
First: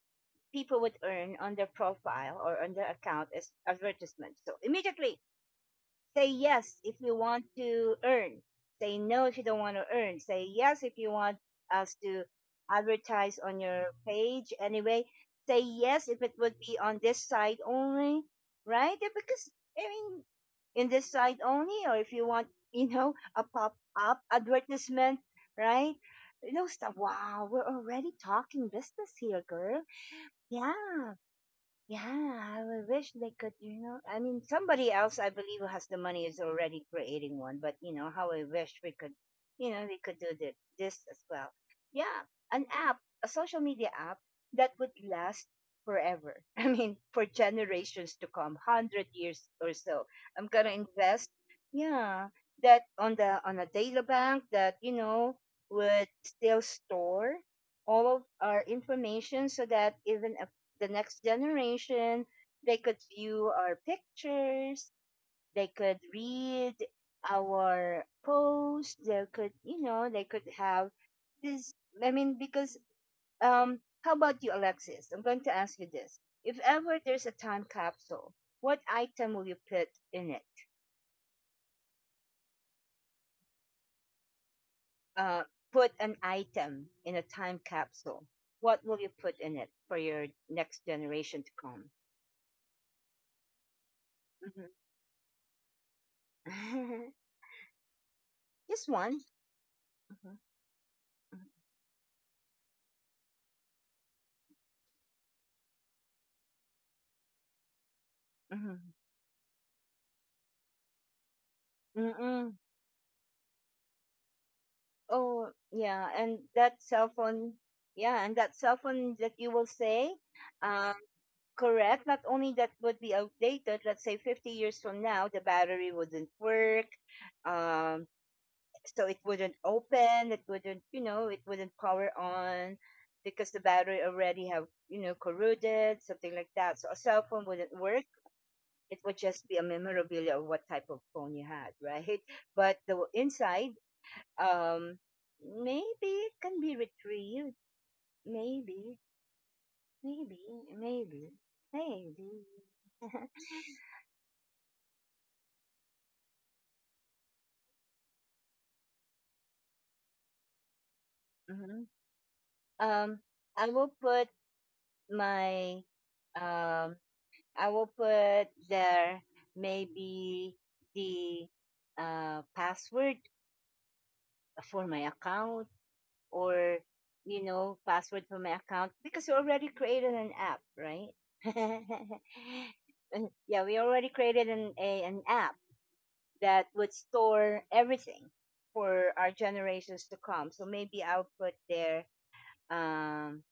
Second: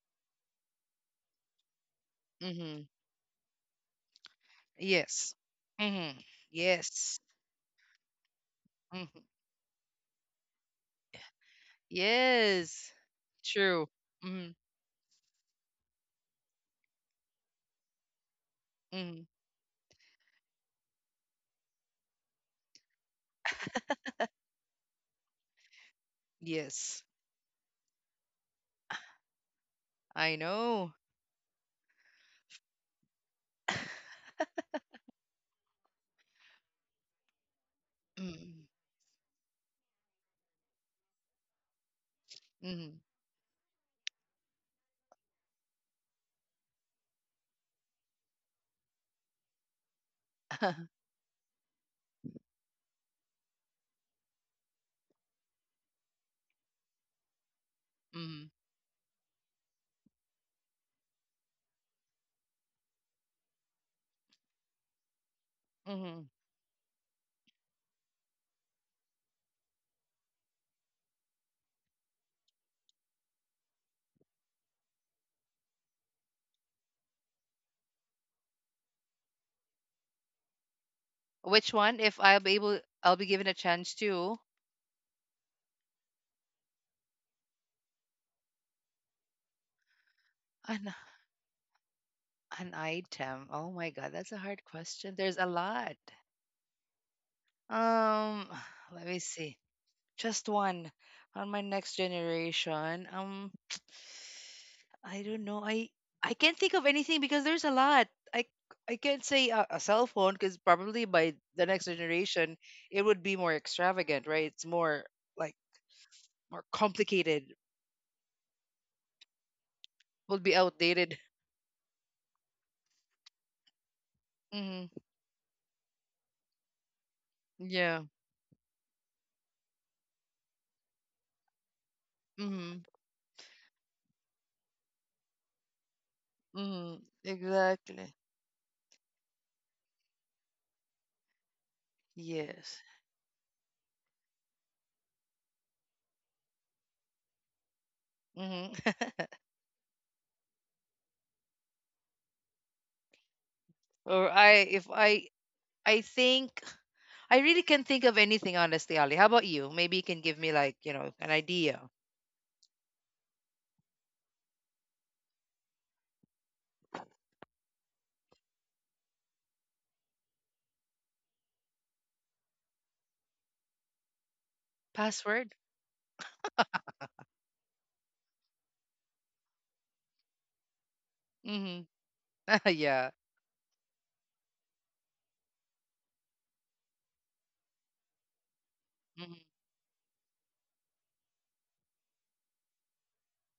Speaker 1: people would earn on their profile or on their account is advertisement. So immediately
Speaker 2: Yes. Mm-hmm.
Speaker 1: say yes if you
Speaker 2: Yes.
Speaker 1: want to earn. Say
Speaker 2: hmm
Speaker 1: no if you don't want to earn. Say yes if you want us to
Speaker 2: Yes.
Speaker 1: advertise on
Speaker 2: True.
Speaker 1: your page
Speaker 2: Mm-hmm.
Speaker 1: anyway. Say yes if it would be on this side only, right? Eh,
Speaker 2: Mm-hmm.
Speaker 1: because, I mean, in this side only, or if you want, you know, a pop up advertisement, right? You know, stuff.
Speaker 2: Yes.
Speaker 1: Wow, we're already talking business here, girl.
Speaker 2: I know.
Speaker 1: Yeah. Yeah, I would wish they could, you know. I mean, somebody else, I believe, who has the money is already creating one, but you know, how I
Speaker 2: Mm-hmm.
Speaker 1: wish we could, you know, we could do this as well. Yeah, an app, a social media app that would last forever. <laughs> I mean, for generations to come, 100 years or so. I'm going to
Speaker 2: Mm-hmm.
Speaker 1: invest, yeah, that on the on a data bank that, you know, would still store all of our information so that even the next generation. They could view our pictures. They could
Speaker 2: hmm
Speaker 1: read our posts. They could, you know, they could have this. I mean, because how about you, Alexis? I'm going to ask you this: if ever there's a time capsule, what item will you put in it?
Speaker 2: <laughs> Which one? If I'll be able, I'll be given a chance to
Speaker 1: Uh, put an item in a time capsule. What will you put in it for your next
Speaker 2: an
Speaker 1: generation to come?
Speaker 2: an item. Oh my God, that's a
Speaker 1: Mhm.
Speaker 2: hard question. There's a lot.
Speaker 1: <laughs>
Speaker 2: Um,
Speaker 1: Just
Speaker 2: <sighs> let me
Speaker 1: one.
Speaker 2: see. Just one on my next generation. I don't know. I can't think of anything because there's a lot. I
Speaker 1: Hmm.
Speaker 2: I can't say a cell phone because probably by the next
Speaker 1: Mm-mm.
Speaker 2: generation it would be more extravagant, right? It's more
Speaker 1: Oh,
Speaker 2: like
Speaker 1: yeah, and
Speaker 2: more
Speaker 1: that cell phone,
Speaker 2: complicated.
Speaker 1: yeah, and that cell phone that you will say,
Speaker 2: Would be
Speaker 1: um,
Speaker 2: outdated.
Speaker 1: correct. Not only that would be outdated. Let's say 50 years from
Speaker 2: Mm-hmm.
Speaker 1: now, the battery wouldn't work.
Speaker 2: Yeah.
Speaker 1: Um, so it wouldn't open. It wouldn't power on
Speaker 2: Mm-hmm.
Speaker 1: because the battery already have, corroded, something like that. So a
Speaker 2: Mm-hmm.
Speaker 1: cell phone wouldn't work.
Speaker 2: Exactly.
Speaker 1: It would just be a memorabilia of what type of phone you had, <laughs> right? But
Speaker 2: Yes.
Speaker 1: the inside um maybe it can be retrieved.
Speaker 2: Mm-hmm.
Speaker 1: maybe
Speaker 2: <laughs>
Speaker 1: maybe maybe maybe <laughs>
Speaker 2: or I if I I think I really can't think of anything, honestly, Ali. How about you? Maybe you can give me like, you know, an
Speaker 1: hmm
Speaker 2: idea.
Speaker 1: um I will put my, um I will put there maybe the password for my
Speaker 2: Password?
Speaker 1: account. Or, password for my account because you already created an app, right?
Speaker 2: Mm-hmm.
Speaker 1: <laughs>
Speaker 2: <laughs> yeah.
Speaker 1: Yeah, we already created an app that would store everything for our
Speaker 2: hmm
Speaker 1: generations to come. So maybe I'll put there, um,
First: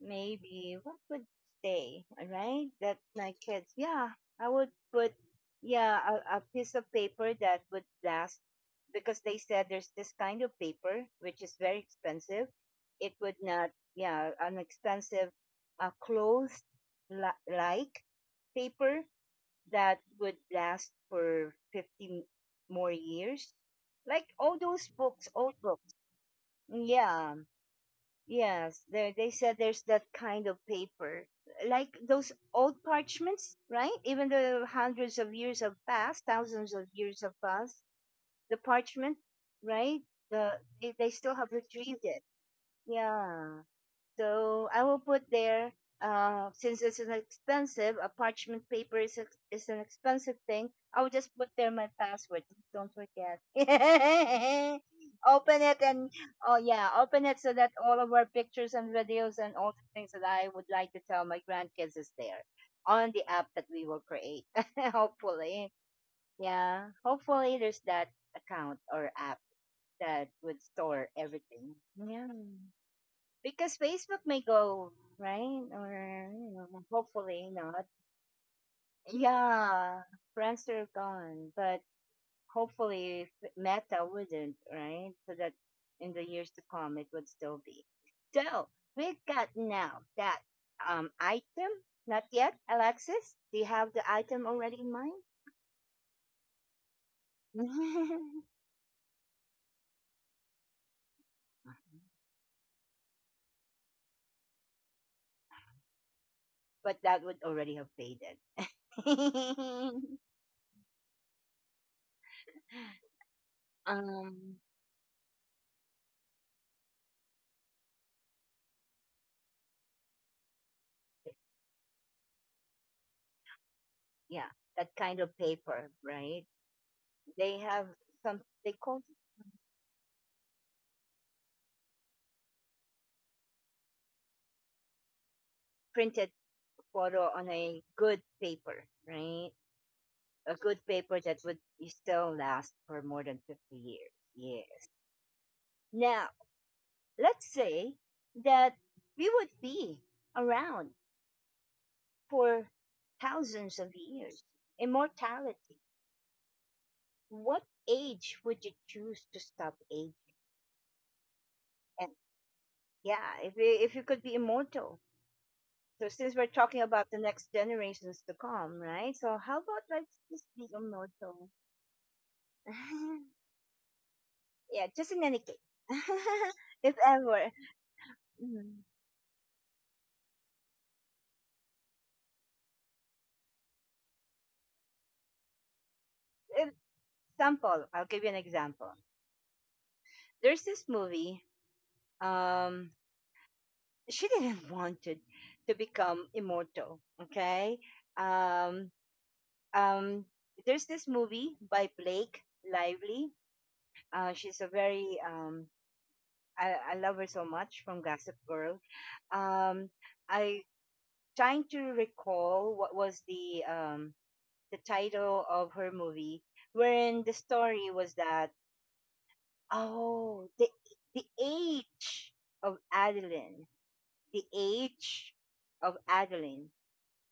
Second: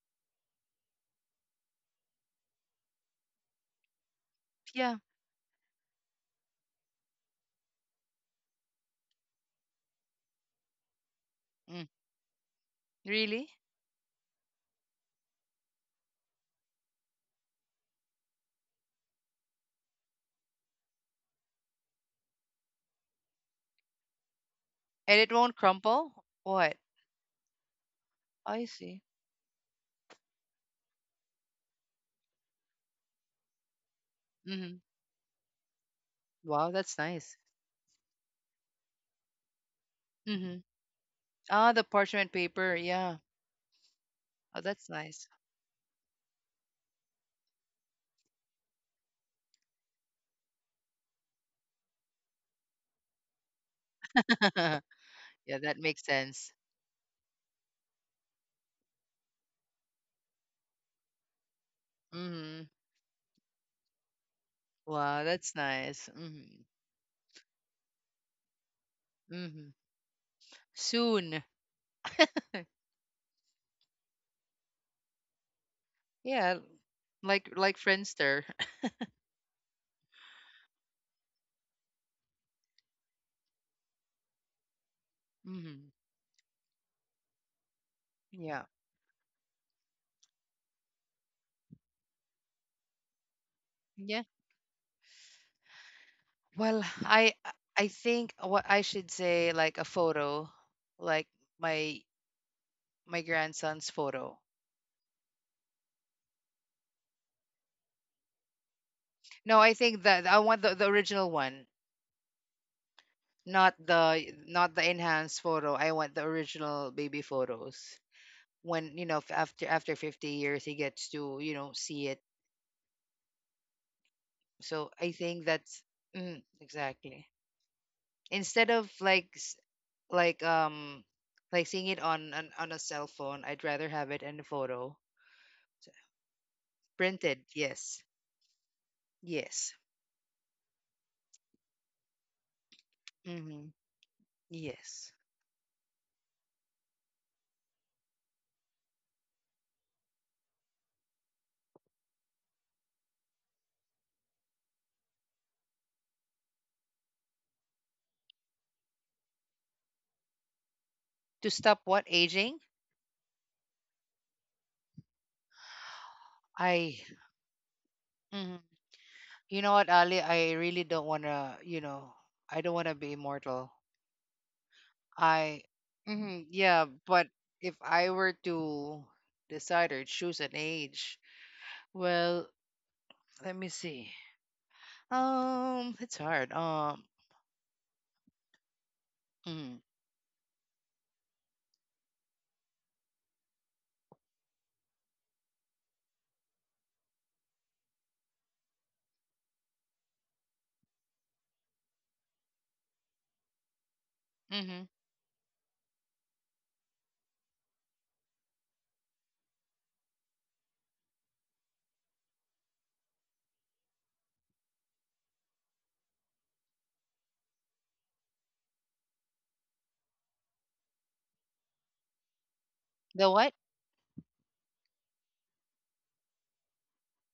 Speaker 1: maybe what would stay, all right? That my kids, yeah, I would
Speaker 2: Yeah.
Speaker 1: put, yeah, a piece of paper that would last because they said there's this kind of paper which is very
Speaker 2: Mm.
Speaker 1: expensive. It would
Speaker 2: Really?
Speaker 1: not, yeah, an expensive, clothes like paper that would last for 50 more years, like all those
Speaker 2: And
Speaker 1: books,
Speaker 2: it
Speaker 1: old
Speaker 2: won't
Speaker 1: books.
Speaker 2: crumple? What?
Speaker 1: Yeah,
Speaker 2: I
Speaker 1: yes,
Speaker 2: see.
Speaker 1: there they said there's that kind of paper, like those old parchments, right? Even though
Speaker 2: Mm-hmm.
Speaker 1: hundreds of years have passed, thousands
Speaker 2: Wow,
Speaker 1: of
Speaker 2: that's
Speaker 1: years have
Speaker 2: nice.
Speaker 1: passed, the parchment, right? the
Speaker 2: Mm-hmm.
Speaker 1: they still haven't
Speaker 2: Ah, the
Speaker 1: read it.
Speaker 2: parchment paper. Yeah.
Speaker 1: Yeah, so
Speaker 2: Oh,
Speaker 1: I will
Speaker 2: that's
Speaker 1: put
Speaker 2: nice.
Speaker 1: there, since it's an expensive, a parchment paper is, is an expensive thing, I will just put there my password. Don't forget. <laughs>
Speaker 2: <laughs>
Speaker 1: Open
Speaker 2: yeah,
Speaker 1: it
Speaker 2: that
Speaker 1: and,
Speaker 2: makes
Speaker 1: oh
Speaker 2: sense.
Speaker 1: yeah, open it so that all of our pictures and videos and all the things that I would like to tell my grandkids is there
Speaker 2: Mm-hmm.
Speaker 1: on the app that we will create. <laughs>
Speaker 2: Wow, that's
Speaker 1: Hopefully.
Speaker 2: nice. Mm-hmm.
Speaker 1: Yeah. Hopefully there's that account or app
Speaker 2: Mm-hmm.
Speaker 1: that would store
Speaker 2: Soon.
Speaker 1: everything. Yeah,
Speaker 2: <laughs>
Speaker 1: because Facebook may go, right, or you
Speaker 2: yeah,
Speaker 1: know, hopefully
Speaker 2: like
Speaker 1: not.
Speaker 2: Friendster.
Speaker 1: Yeah, Friendster gone, but hopefully Meta wouldn't, right? So that
Speaker 2: <laughs> mm-hmm.
Speaker 1: in the years to come, it would still be. So
Speaker 2: Yeah.
Speaker 1: we've got now that item. Not yet, Alexis. Do you have the item already in mind?
Speaker 2: Well, I
Speaker 1: <laughs>
Speaker 2: think what I should say like a photo, like my my grandson's photo.
Speaker 1: But that would already have faded.
Speaker 2: No, I think
Speaker 1: <laughs>
Speaker 2: that I want the original one, not the
Speaker 1: um,
Speaker 2: not the enhanced photo. I want the original baby photos. When, you know, f- after after 50 years he gets to, you know, see it.
Speaker 1: yeah, that
Speaker 2: So
Speaker 1: kind
Speaker 2: I
Speaker 1: of
Speaker 2: think
Speaker 1: paper,
Speaker 2: that's
Speaker 1: right?
Speaker 2: mm, exactly.
Speaker 1: They have some, they
Speaker 2: Instead of
Speaker 1: call
Speaker 2: like s- like um like seeing it on a cell phone, I'd rather have it in a photo.
Speaker 1: printed photo on
Speaker 2: Printed,
Speaker 1: a
Speaker 2: yes.
Speaker 1: good paper, right?
Speaker 2: Yes.
Speaker 1: A good paper that would still last for more than 50
Speaker 2: hmm
Speaker 1: years. Yeah.
Speaker 2: Yes.
Speaker 1: Now, let's say that we would be around for thousands of years. Immortality. What age would you choose to stop aging?
Speaker 2: To stop
Speaker 1: And
Speaker 2: what aging?
Speaker 1: yeah, if you could be immortal. So since we're talking about
Speaker 2: I,
Speaker 1: the next generations to
Speaker 2: mhm.
Speaker 1: come, right? So how
Speaker 2: You know
Speaker 1: about
Speaker 2: what,
Speaker 1: let's
Speaker 2: Ali?
Speaker 1: just
Speaker 2: I
Speaker 1: be
Speaker 2: really don't want
Speaker 1: immortal.
Speaker 2: to, you know, I don't want to be
Speaker 1: <laughs>
Speaker 2: immortal.
Speaker 1: Yeah, just in any case,
Speaker 2: I, mhm,
Speaker 1: <laughs>
Speaker 2: yeah,
Speaker 1: if
Speaker 2: but
Speaker 1: ever.
Speaker 2: if I were
Speaker 1: Mhm.
Speaker 2: to decide or choose an age, well, let me see. It's hard.
Speaker 1: If- Example, I'll give you an example.
Speaker 2: Mm,
Speaker 1: There's this movie. Um, she didn't <laughs> want it to become immortal. Okay. Um, um, there's this movie by Blake Lively. She's a
Speaker 2: hmm
Speaker 1: very I love her so much from Gossip Girl. Um, I trying to recall what was the title of her movie, wherein the story was that, oh, the age of
Speaker 2: the what?
Speaker 1: Adeline, the age of Adeline.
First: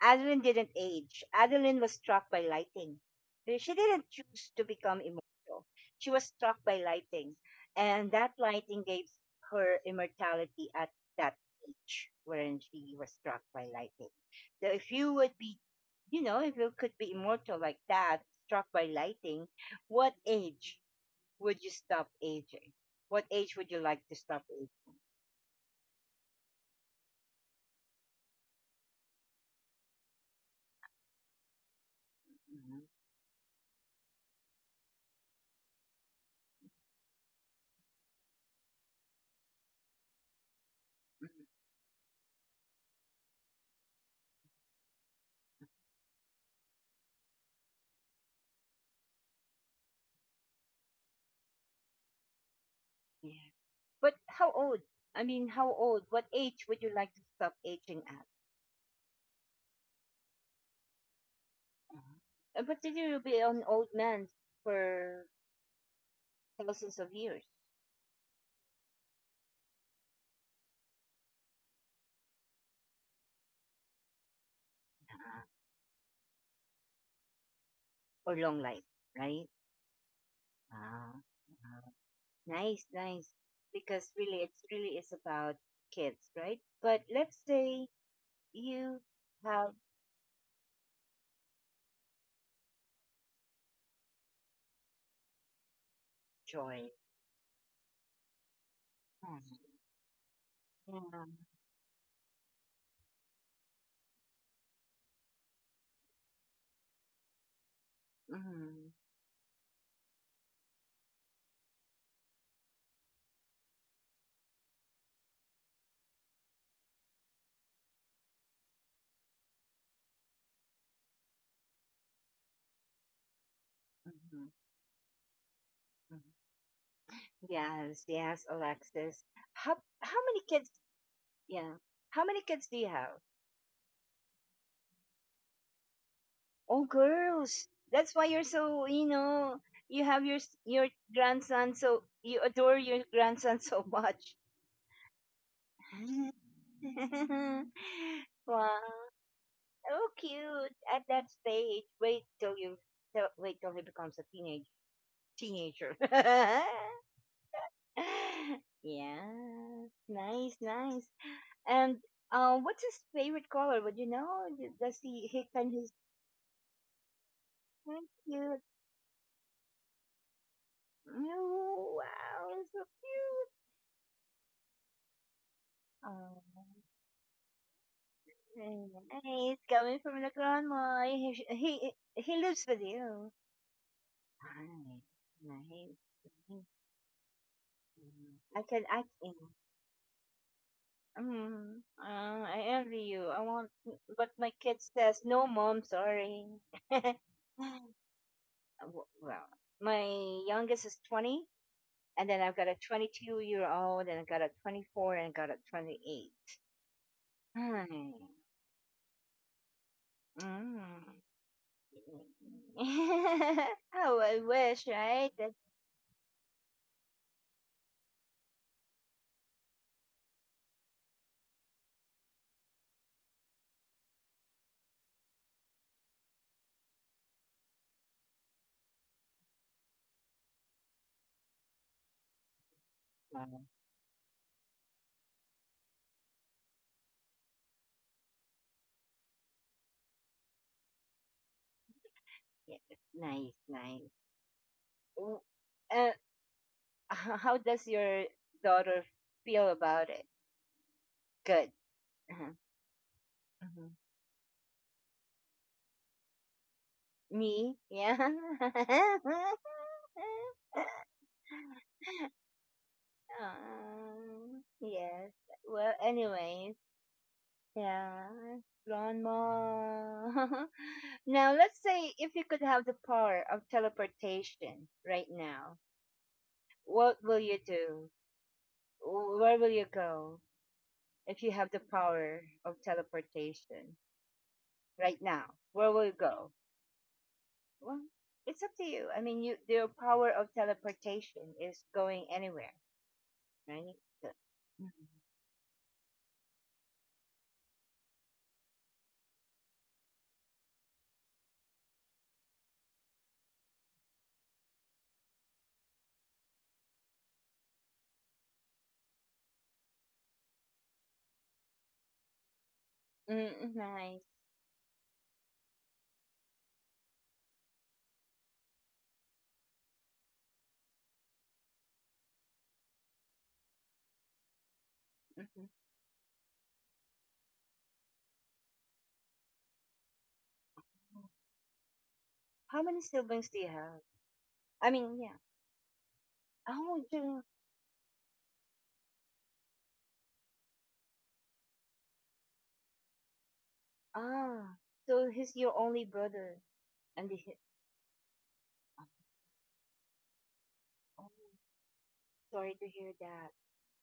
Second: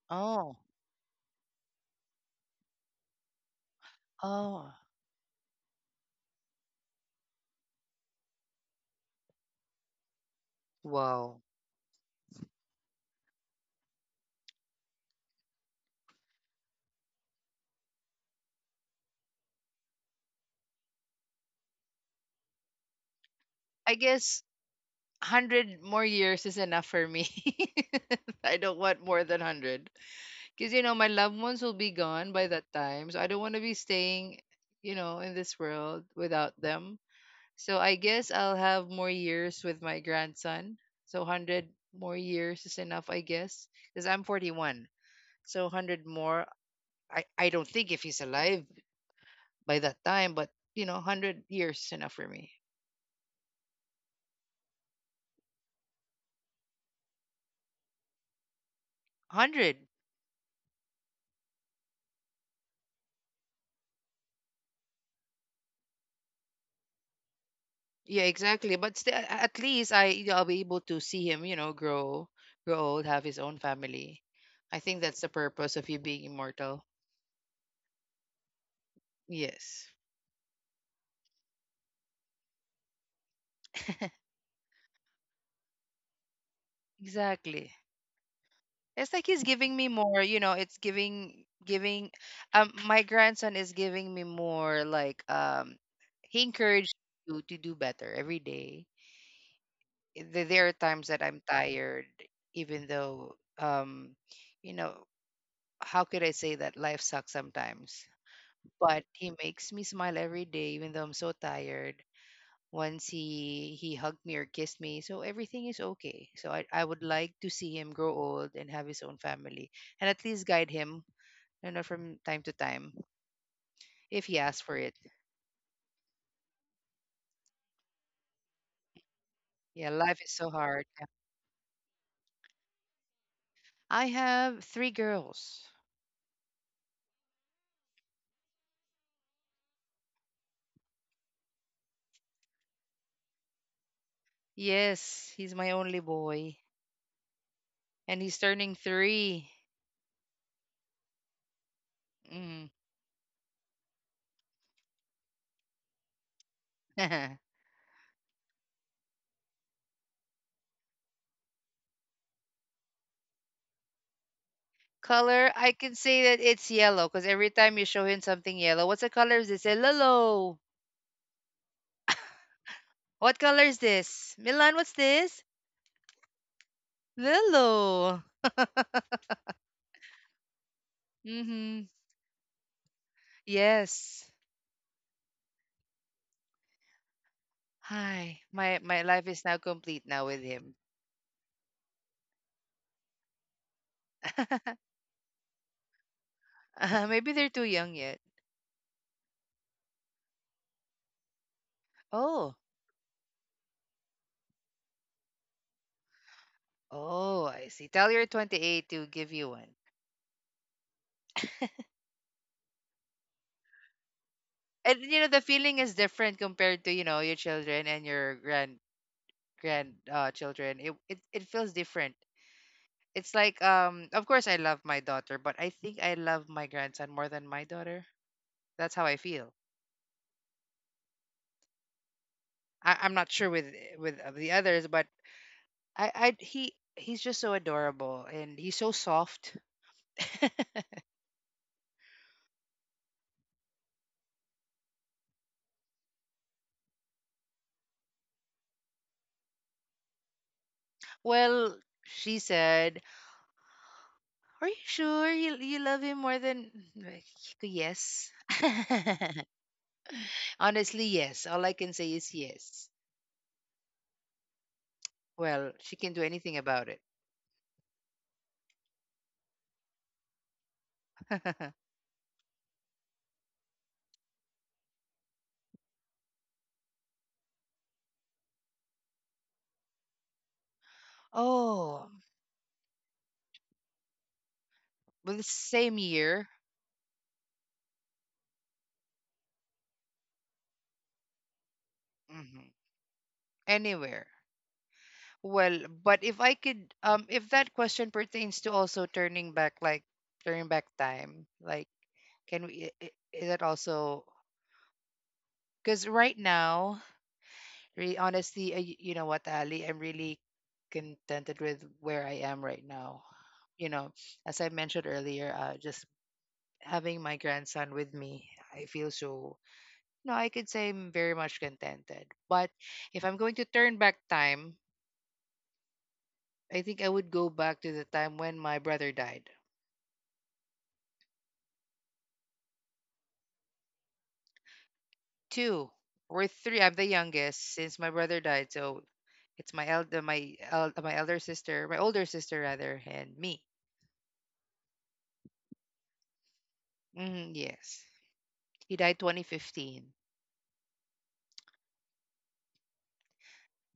Speaker 1: Adeline
Speaker 2: Oh,
Speaker 1: didn't age. Adeline was struck by lighting. She didn't choose to
Speaker 2: oh,
Speaker 1: become immortal. She was struck by lighting. And that lighting gave her immortality at that
Speaker 2: wow.
Speaker 1: age wherein she was struck by lighting. So if you would be, you know, if you could be immortal like that, struck by lighting, what age would you stop aging? What age would you
Speaker 2: I
Speaker 1: like to stop
Speaker 2: guess
Speaker 1: aging?
Speaker 2: 100 more years is enough for me. <laughs> I don't want more than 100. Because, you know, my loved ones will be gone by that
Speaker 1: Mhm.
Speaker 2: time. So I don't want to be staying, you know, in this world without them. So I guess I'll have more years with my grandson. So 100 more years is enough, I guess. Because I'm 41. So 100 more, I don't think if he's alive by that time, but, 100 years is enough for me.
Speaker 1: Mhm. But how old? I mean, how old? What age would you like to stop aging at?
Speaker 2: 100.
Speaker 1: uh But then you'll be an old man for thousands of years.
Speaker 2: Yeah, exactly. But still, at least I'll be able to see him, you know, grow, grow old, have his own family. I think that's the
Speaker 1: Uh-huh.
Speaker 2: purpose of you being immortal.
Speaker 1: Or long life, right?
Speaker 2: Yes,
Speaker 1: Ah, huh. Nice, nice. Because
Speaker 2: <laughs>
Speaker 1: really, it's really is about kids, right? But let's
Speaker 2: exactly.
Speaker 1: say you
Speaker 2: It's like he's
Speaker 1: have
Speaker 2: giving me more, you know, it's giving, my grandson is giving me more, like, he
Speaker 1: joy.
Speaker 2: encouraged you to do better every day.
Speaker 1: Mhm.
Speaker 2: There are times
Speaker 1: Yeah.
Speaker 2: that I'm tired even though you know, how could I say that life sucks sometimes?
Speaker 1: Mm-hmm.
Speaker 2: But he makes me smile every day even though I'm so tired. Once he hugged me or kissed me, so everything is okay. So I would like to see him grow old and have his own family, and at least guide him, you know, from time to time if he
Speaker 1: Mm-hmm.
Speaker 2: asks for it.
Speaker 1: Mm-hmm. Yes, yes, Alexis. How
Speaker 2: Yeah,
Speaker 1: how
Speaker 2: life
Speaker 1: many
Speaker 2: is so
Speaker 1: kids?
Speaker 2: hard. Yeah.
Speaker 1: Yeah. How many kids do you have?
Speaker 2: I have three girls.
Speaker 1: Oh, girls. That's why you're so, you know, you have your your grandson, so you adore your grandson so much.
Speaker 2: Yes, he's my only boy, and he's
Speaker 1: <laughs> Wow,
Speaker 2: turning three.
Speaker 1: so cute at that stage. Wait till
Speaker 2: Mm.
Speaker 1: you wait till he becomes a teenager. <laughs>
Speaker 2: <laughs>
Speaker 1: Yeah, nice, nice. And what's his favorite color? Would you know? Does he
Speaker 2: Color,
Speaker 1: can
Speaker 2: I
Speaker 1: he?
Speaker 2: can say that it's yellow, because every time you
Speaker 1: Thank
Speaker 2: show him
Speaker 1: you.
Speaker 2: something yellow, what's the color? They say yellow.
Speaker 1: Oh, wow, so
Speaker 2: What
Speaker 1: cute.
Speaker 2: color is this? Milan, what's this?
Speaker 1: Oh,
Speaker 2: Lilo. <laughs>
Speaker 1: ayan. It's coming from the grandma. He, he,
Speaker 2: Mm-hmm.
Speaker 1: he lives with you.
Speaker 2: Yes.
Speaker 1: Ay, nice. Nice.
Speaker 2: Hi.
Speaker 1: I can
Speaker 2: My
Speaker 1: act
Speaker 2: my life
Speaker 1: in.
Speaker 2: is now complete now with him.
Speaker 1: Mm, I envy you. But my kid
Speaker 2: <laughs>
Speaker 1: says, no, mom, sorry. <laughs> W-
Speaker 2: Maybe they're too young yet.
Speaker 1: well, my youngest is 20, and then I've
Speaker 2: Oh.
Speaker 1: got a 22-year-old, and I've got a 24, and I've got a 28.
Speaker 2: Oh, I see.
Speaker 1: Ay,
Speaker 2: Tell your 28 to give you one.
Speaker 1: mm. <laughs> Oh, I wish,
Speaker 2: And you know
Speaker 1: right?
Speaker 2: the
Speaker 1: That's
Speaker 2: feeling is different compared to, you know, your children and your grand children. It feels different. It's like, of course I love my daughter, but I think I love my grandson more than my daughter. That's how I feel. I, I'm not sure
Speaker 1: Mhm.
Speaker 2: with of the others, but I, he's just so adorable and he's so soft. <laughs>
Speaker 1: Yeah, nice, nice. W- Uh, how does your daughter feel about it? Good.
Speaker 2: Well, she
Speaker 1: Uh-huh.
Speaker 2: said,
Speaker 1: Mhm.
Speaker 2: "Are you sure you love him more than?" Like,
Speaker 1: Me? Yeah.
Speaker 2: yes. <laughs>
Speaker 1: <laughs>
Speaker 2: Honestly, yes. All I can say is yes.
Speaker 1: Yes.
Speaker 2: Well,
Speaker 1: Well,
Speaker 2: she can do anything
Speaker 1: anyways,
Speaker 2: about it.
Speaker 1: yeah, grandma. <laughs> Now,
Speaker 2: <laughs>
Speaker 1: let's say if you could have the power of teleportation right now, what will you do? Where will you go if you have the
Speaker 2: Oh,
Speaker 1: power of teleportation right
Speaker 2: well, the
Speaker 1: now? Where
Speaker 2: same
Speaker 1: will you
Speaker 2: year,
Speaker 1: go? Well, it's up to you. I mean, you the power of teleportation is going anywhere,
Speaker 2: mhm,
Speaker 1: right?
Speaker 2: anywhere.
Speaker 1: So-
Speaker 2: Well, but if I could, if that question pertains to also turning back, like turning back time, like can we, is that also, because right now, really honestly, you know what, Ali, I'm really contented with where I am right now.
Speaker 1: mm.
Speaker 2: You know,
Speaker 1: Nice.
Speaker 2: as I mentioned earlier, just having my grandson with me, I feel so, no, I could say I'm very much contented. But if I'm going to turn back time,
Speaker 1: Hmm.
Speaker 2: I think I would go back to the time when my brother died.
Speaker 1: How many siblings do you have? I mean, yeah.
Speaker 2: Two. We're three. I'm
Speaker 1: Oh,
Speaker 2: the
Speaker 1: you.
Speaker 2: youngest since my brother died, so it's my elder, my elder sister, my older sister rather, and me.
Speaker 1: Ah, so he's your only brother, and the.
Speaker 2: Hmm, yes, he
Speaker 1: Oh,
Speaker 2: died 2015.
Speaker 1: oh, sorry to hear that.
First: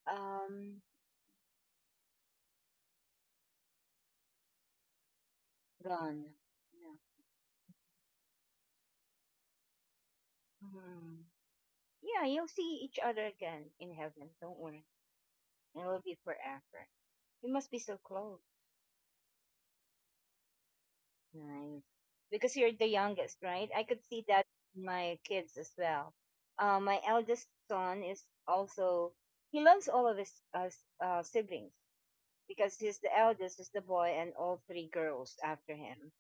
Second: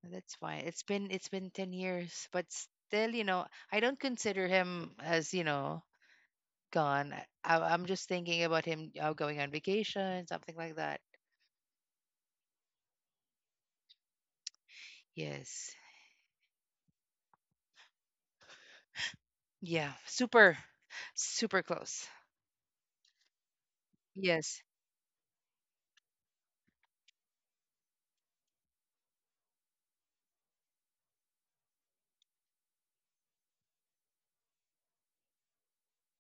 Speaker 2: That's fine.
Speaker 1: Um,
Speaker 2: It's been 10 years, but still, you know, I don't consider him as, you know,
Speaker 1: gone.
Speaker 2: gone.
Speaker 1: Yeah.
Speaker 2: I'm just thinking about him, going on vacation, something like that.
Speaker 1: Mhm. Yeah, you'll see each other again in heaven. Don't worry.
Speaker 2: Yes,
Speaker 1: It will be forever. You must be so close.
Speaker 2: yeah, super, super
Speaker 1: Nice.
Speaker 2: close.
Speaker 1: Because you're the youngest, right? I could see that
Speaker 2: Yes.
Speaker 1: in my kids as well. My eldest son is also, he loves all of his siblings because he's the eldest, is the boy, and all three girls after him.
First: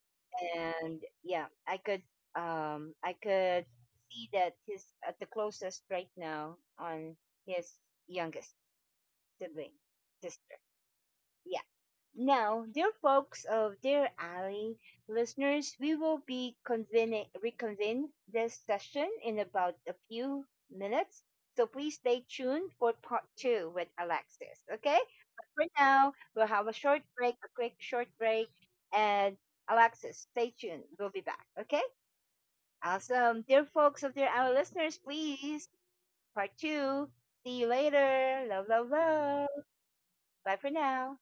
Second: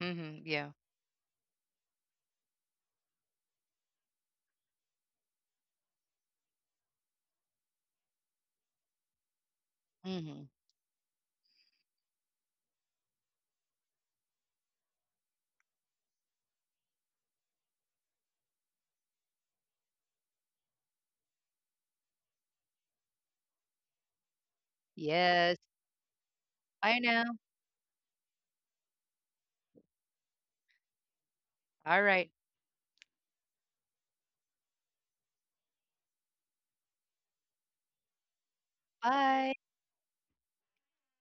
Speaker 2: Hmm. Yeah.
Speaker 1: And yeah, I could see that he's at the closest right now on his youngest, the Bing
Speaker 2: Hmm.
Speaker 1: sister. Yeah. Now, dear folks of Dear Ally listeners, we will be convening, reconvene this session in about a few minutes. So please stay tuned for part two with Alexis. Okay?
Speaker 2: Yes.
Speaker 1: For now, we'll have a
Speaker 2: I
Speaker 1: short
Speaker 2: know.
Speaker 1: break, a quick short break, and Alexis, stay tuned. We'll be back. Okay?
Speaker 2: All right.
Speaker 1: Awesome. Dear folks of Dear Ally listeners, please, part two. See you later. Love, love, love.
Speaker 2: Bye.
Speaker 1: Bye for now.